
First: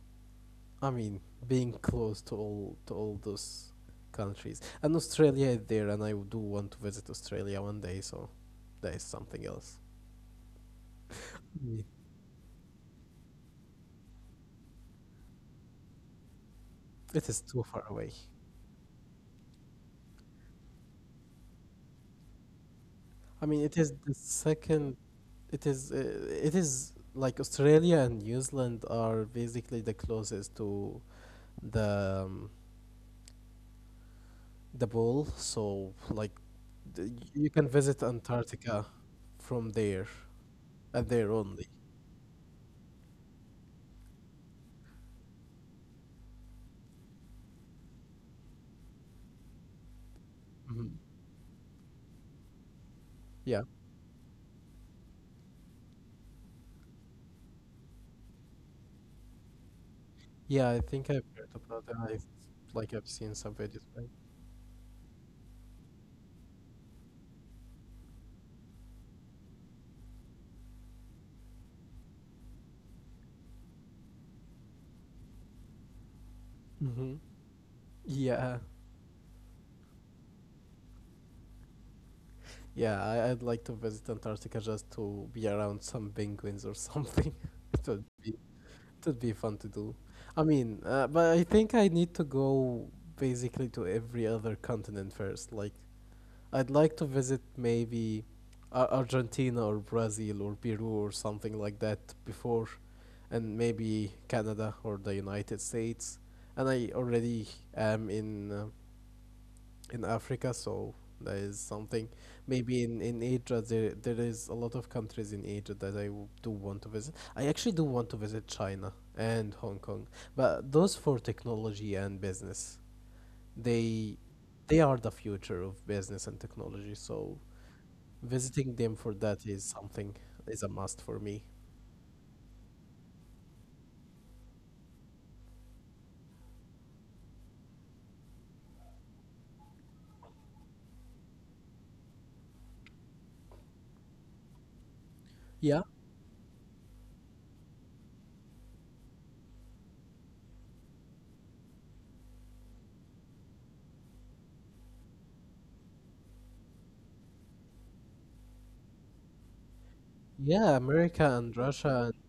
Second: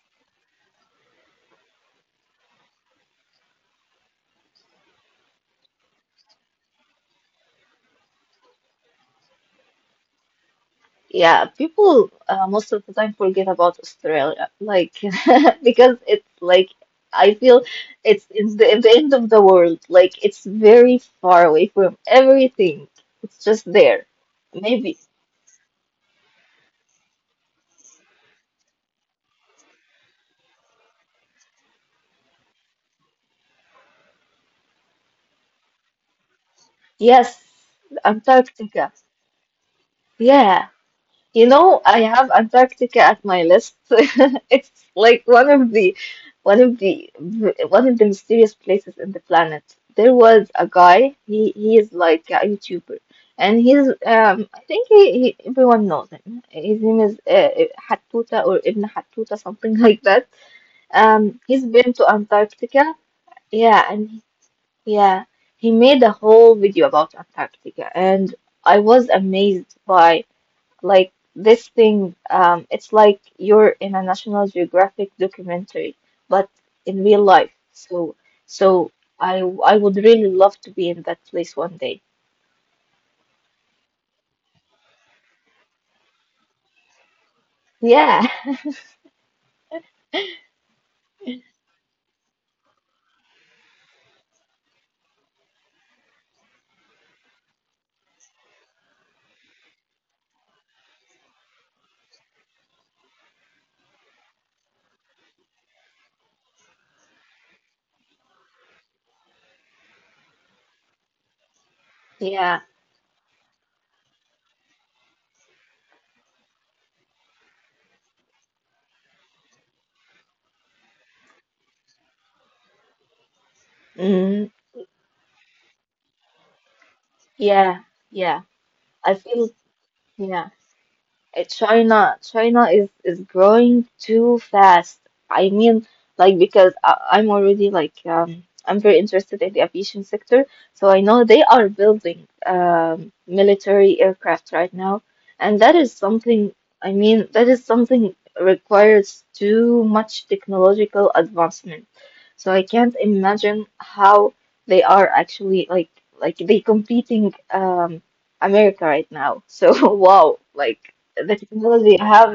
S1: I mean, being close to all those countries, and Australia is there, and I do want to visit Australia one day. So that is something else.
S2: Yeah,
S1: Yeah.
S2: people most of the time forget about Australia, like because it's like
S1: It
S2: I
S1: is too
S2: feel
S1: far away.
S2: it's in in the end of the world. Like it's very far away from everything. It's
S1: I mean,
S2: just
S1: it is
S2: there.
S1: the second.
S2: Maybe
S1: It is. It is like Australia and New Zealand are basically the closest to the um, the pole. So
S2: yes,
S1: you can visit Antarctica
S2: Antarctica.
S1: from there,
S2: Yeah,
S1: and there
S2: you
S1: only.
S2: know, I have Antarctica at my list. It's like one of the one of the mysterious places in the planet. There was a
S1: Hmm
S2: guy, he is like a YouTuber and
S1: Yeah.
S2: he's I think he everyone knows him. His name is Hattuta or Ibn Hattuta something like that.
S1: Yeah, I think
S2: Um,
S1: I've heard
S2: he's
S1: about
S2: been
S1: that.
S2: to Antarctica.
S1: Like I've seen some
S2: Yeah,
S1: videos,
S2: and
S1: right?
S2: yeah, he made a whole video about Antarctica and I was amazed by like this thing, it's like you're in a National Geographic documentary, but in
S1: Mm-hmm.
S2: real life. So,
S1: Yeah.
S2: so I would really love to be in that place one day.
S1: Yeah, I'd like to visit Antarctica just to be around some penguins or something.
S2: Yeah,
S1: It would be fun to do. I mean, but I think I need to go basically to every other continent first, like I'd like to visit maybe Argentina or Brazil or Peru or something like that before, and maybe Canada or the United States. And I already am in Africa, so that is something.
S2: yeah,
S1: Maybe in Asia, there is a lot of countries in Asia that do want to visit. I actually do want to visit China and Hong Kong, but those for technology and business. They
S2: mm,
S1: they are the future of business and technology, so
S2: yeah, yeah.
S1: visiting them for
S2: I
S1: that
S2: feel
S1: is something,
S2: yeah.
S1: is a must for me.
S2: China, China is growing too fast. I mean, like because I'm already like I'm very interested in the aviation sector, so I know they are building military aircraft right now, and
S1: Yeah.
S2: that is something. I mean, that is something requires too much technological advancement. So I can't imagine how they are actually they competing America right now. So wow,
S1: Yeah,
S2: like
S1: America
S2: the
S1: and
S2: technology I
S1: Russia and
S2: have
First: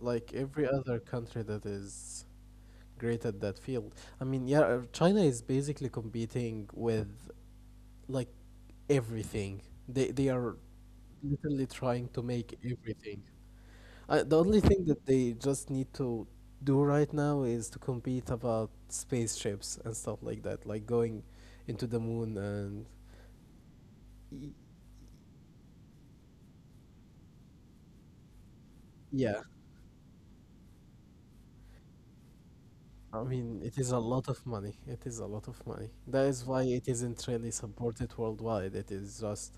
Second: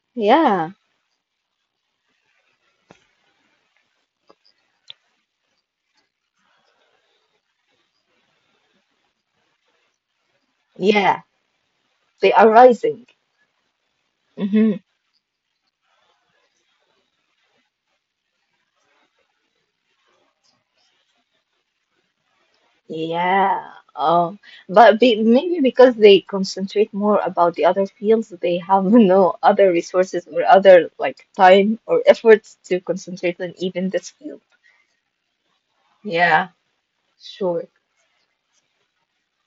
S1: like every
S2: yeah,
S1: other country that is great at that field. I mean, yeah, China is basically competing with like everything. They are
S2: yeah,
S1: literally trying to
S2: they are
S1: make
S2: rising.
S1: everything. The only
S2: Hmm.
S1: thing that they just need to do right now is to compete about spaceships and stuff like that, like going into the moon and
S2: Yeah. Oh,
S1: y-
S2: but be, maybe because they concentrate more about the other fields, they have
S1: yeah.
S2: no other resources or other like time or efforts to
S1: I
S2: concentrate
S1: mean,
S2: on
S1: it is a
S2: even this
S1: lot of
S2: field.
S1: money. It is a lot of money. That is
S2: Yeah,
S1: why it isn't really
S2: sure.
S1: supported worldwide. It is just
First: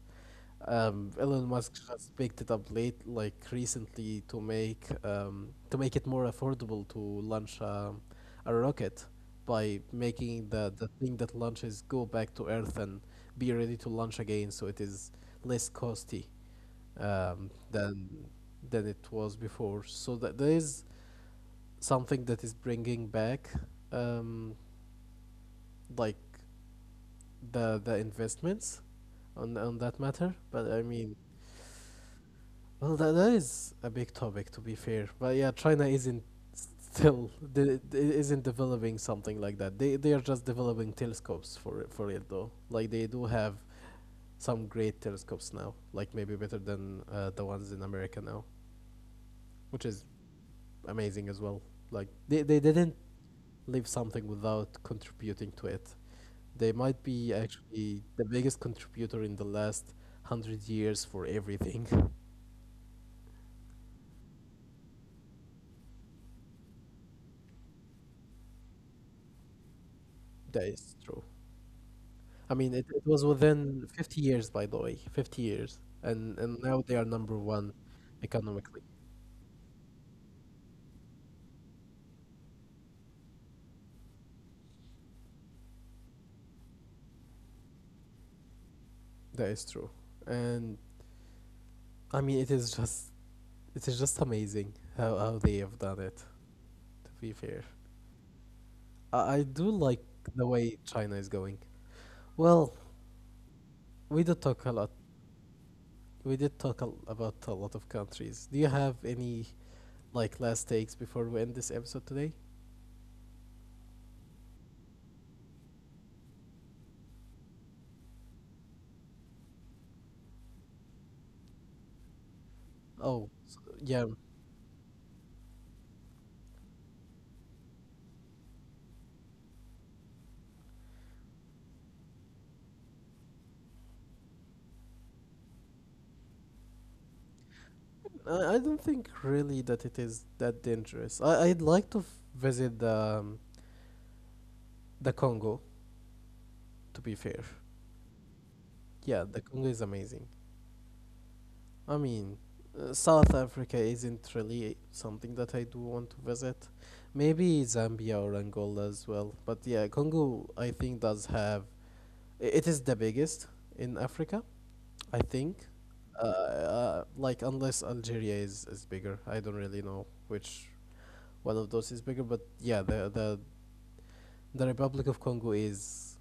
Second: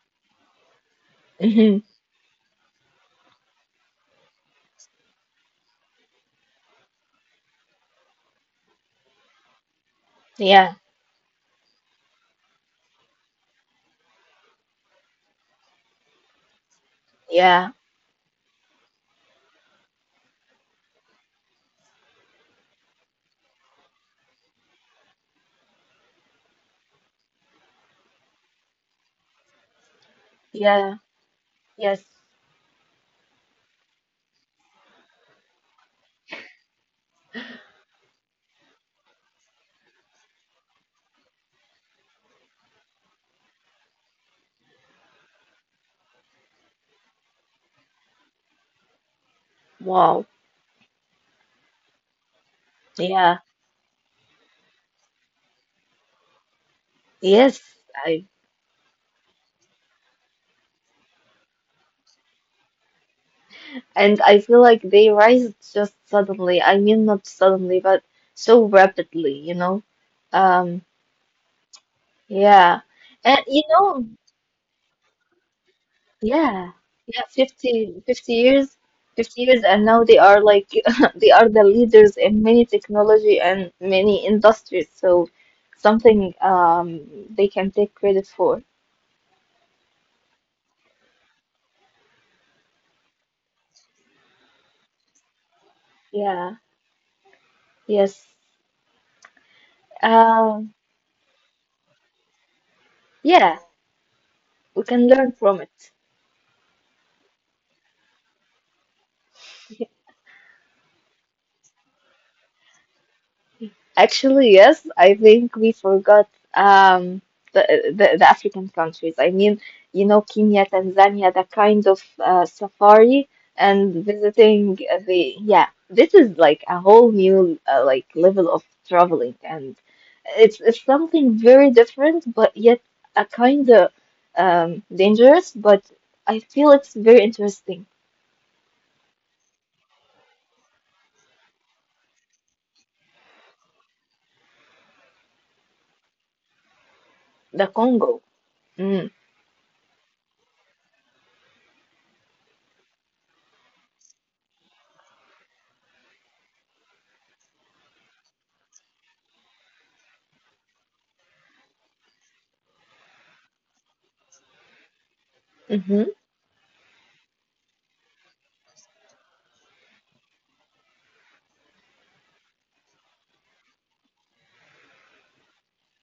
S1: Elon Musk
S2: Hmm.
S1: just picked it up late, like recently, to make it more affordable to launch a rocket by making the
S2: Yeah,
S1: the thing that launches go back to Earth and be ready to launch again. So it is less costly um,
S2: yeah,
S1: than than it was before. So that there is something that is bringing back um, like the investments on that matter. But I
S2: yeah,
S1: mean,
S2: yes.
S1: well, that is a big topic to be fair. But yeah, China isn't still isn't developing something like that. They are just developing telescopes for it though. Like they do have some great telescopes now, like maybe better than the ones in America now, which is
S2: Wow.
S1: amazing as well. Like they didn't
S2: Yeah,
S1: leave something without contributing to it. They might be
S2: yes.
S1: actually
S2: I.
S1: the biggest contributor in the last 100 years for everything.
S2: And I feel like they rise just suddenly. I mean, not suddenly, but so rapidly, you know?
S1: That
S2: Um,
S1: is true. I mean,
S2: yeah.
S1: it was
S2: And, you
S1: within
S2: know,
S1: 50 years, by the way, 50 years. And
S2: yeah.
S1: now they are
S2: Yeah,
S1: number one
S2: 50, 50 years,
S1: economically.
S2: 50 years, and now they are like, they are the leaders in many technology and many industries. So something they can take credit for.
S1: That is true. And I mean, it is just amazing how they have done it,
S2: Yeah.
S1: to be fair.
S2: Yes.
S1: I do like the
S2: Um,
S1: way China is going. Well,
S2: yeah,
S1: we did talk a
S2: we
S1: lot.
S2: can learn from it.
S1: We did about a lot of countries. Do you have any like last takes before we end this episode today?
S2: Actually, yes, I think we forgot um, the, the African countries. I mean, you know, Kenya, Tanzania, the kind of
S1: Oh,
S2: safari
S1: yeah.
S2: and visiting the yeah, this is like a whole new like level of traveling, and it's something very different, but yet a kind of dangerous. But I feel it's very interesting.
S1: I don't think really that it is that dangerous. I'd like to visit the Congo. To be fair,
S2: The Congo.
S1: yeah, the
S2: Mm.
S1: Congo is amazing. I mean, South Africa isn't really something that I do want to visit. Maybe Zambia or Angola as well. But yeah, Congo I think does have it is the biggest in Africa. I think,
S2: Mm-hmm.
S1: like unless Algeria is bigger, I don't really know which one of those is bigger. But yeah, the the Republic of Congo is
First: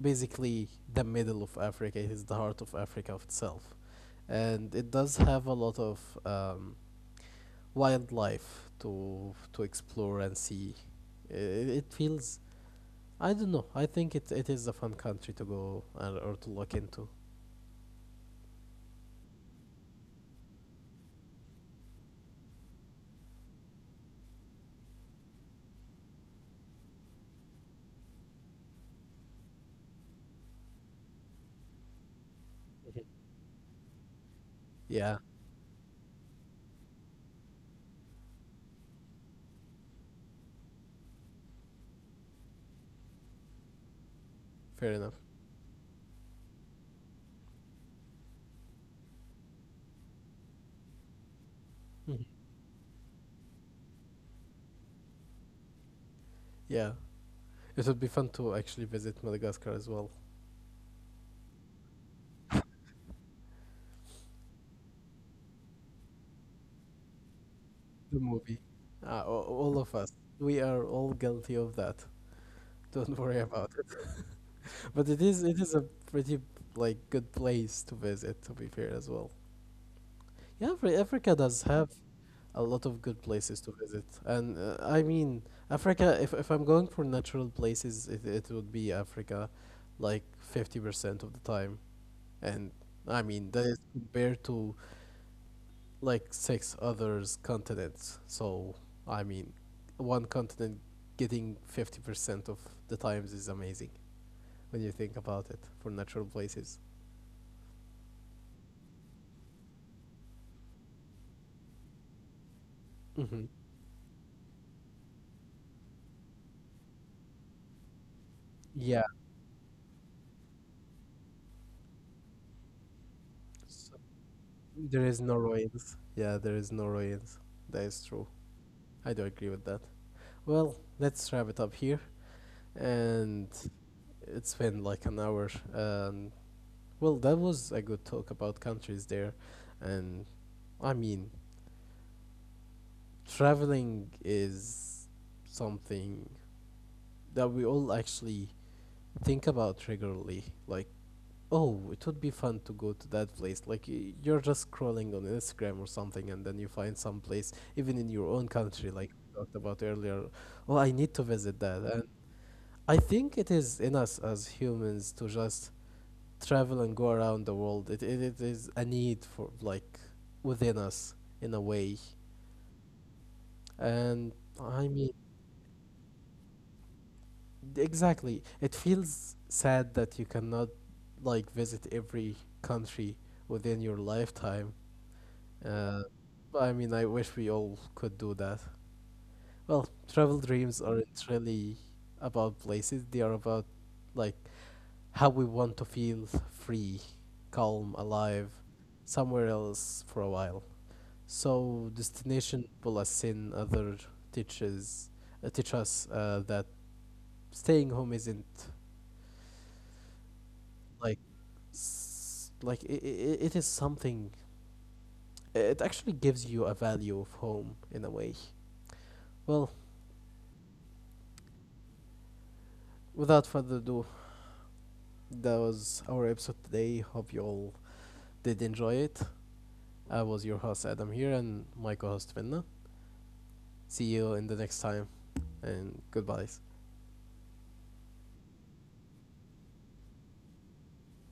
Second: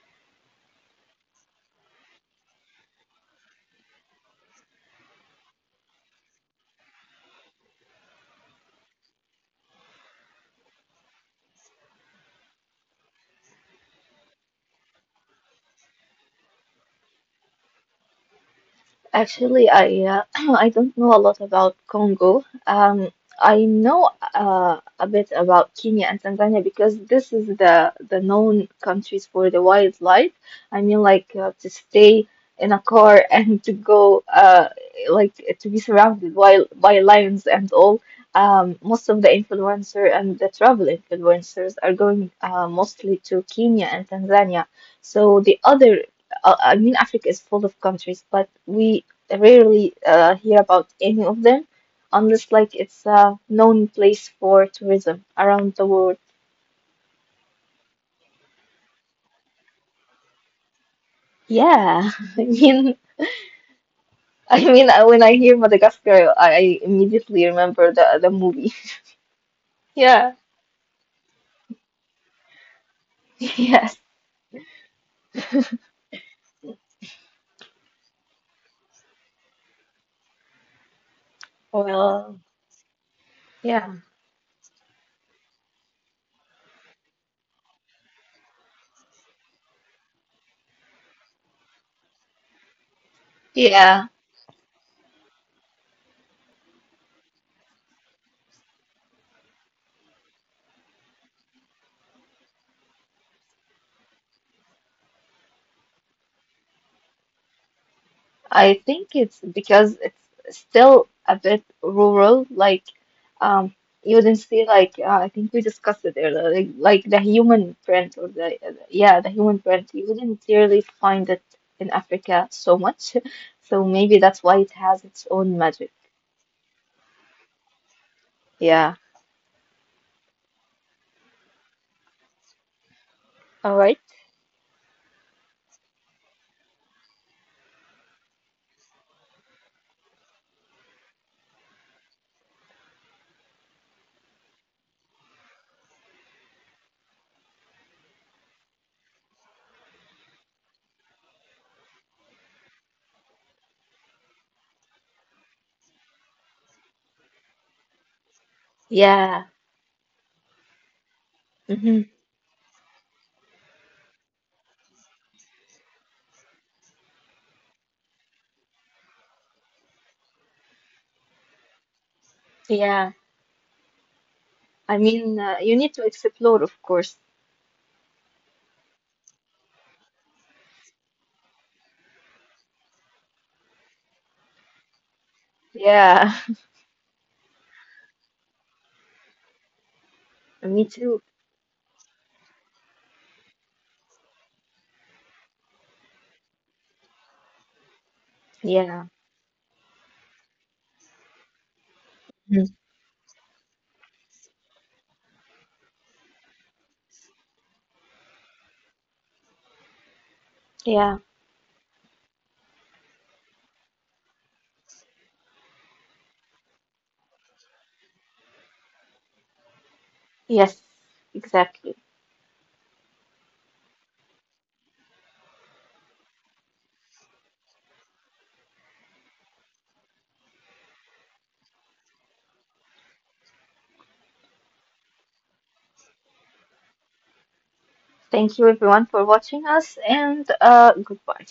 S1: basically the middle of Africa. It is the heart of Africa of itself, and it does have a lot of wildlife to explore and see. It feels. I don't know. I think it is a fun country to go and, or to look into.
S2: Actually, I I don't know a lot about Congo. I know a bit about Kenya and Tanzania because this is the known countries for the wildlife. I mean, like to stay in a car
S1: Mhm.
S2: and to go like
S1: Yeah,
S2: to be surrounded by lions and all. Most of the influencer and the travel influencers are going mostly to Kenya and Tanzania.
S1: fair enough.
S2: So the other I mean, Africa is full of countries, but we I rarely hear about any of them
S1: Mhm.
S2: unless like it's a known place for tourism around the world.
S1: Yeah. It would be fun to actually visit Madagascar as well.
S2: Yeah, I mean, I mean, when I hear Madagascar, I immediately remember the
S1: The
S2: movie.
S1: movie. All of us.
S2: Yeah,
S1: We are all guilty of that. Don't worry about
S2: yes.
S1: it. But it is a pretty like good place to visit to be fair as well. Yeah, Africa does have
S2: Well,
S1: a lot of good places
S2: yeah,
S1: to visit. And I mean, Africa, if I'm going for natural places, it would be Africa like 50% of the time. And I mean, that is
S2: yeah.
S1: compared to like six others continents. So I mean, one continent getting 50% of the times is amazing when you think about it for natural places.
S2: I think it's because it's still a bit rural. Like,
S1: Hmm
S2: um, you didn't see like I think we discussed it earlier, the human print or the yeah
S1: Yeah,
S2: the human print. You wouldn't really find it in Africa so much, so
S1: so
S2: maybe that's why it has its
S1: there is
S2: own
S1: no
S2: magic.
S1: ruins. Yeah, there is no ruins. That is true.
S2: Yeah,
S1: I do agree with that. Well, let's wrap it up here, and
S2: all right.
S1: it's been like an hour. And well, that was a good talk about countries there, and I mean, traveling is something that we all actually think about regularly. Like, oh, it would be fun to go to that place. Like, you're just scrolling on Instagram or something, and then you find some place, even in your own country, like
S2: Yeah,
S1: we talked about earlier. Oh, I need to visit
S2: hmm
S1: that. And I think it is in us as humans to just travel and go around the world. It is a need for, like, within us in a way.
S2: yeah.
S1: And
S2: I
S1: I mean,
S2: mean, you need to explore, of course.
S1: exactly. It feels sad that you cannot like visit every country within your lifetime. Uh,
S2: Yeah,
S1: but I mean, I wish we all could do that. Well, travel
S2: me
S1: dreams
S2: too.
S1: aren't really about places. They are about like how we want to feel free, calm, alive,
S2: Yeah,
S1: somewhere else for a while. So
S2: mhm.
S1: destination pull us in. Other teaches teach us that staying home isn't
S2: Yeah.
S1: like like it is something, it actually gives you a value of home in a way. Well,
S2: Yes, exactly.
S1: without further ado, that was our episode today. Hope you all did enjoy it. I was your host Adam here and my co-host Vinna. See you in the next time, and goodbyes.
S2: Thank you everyone for watching us and goodbye.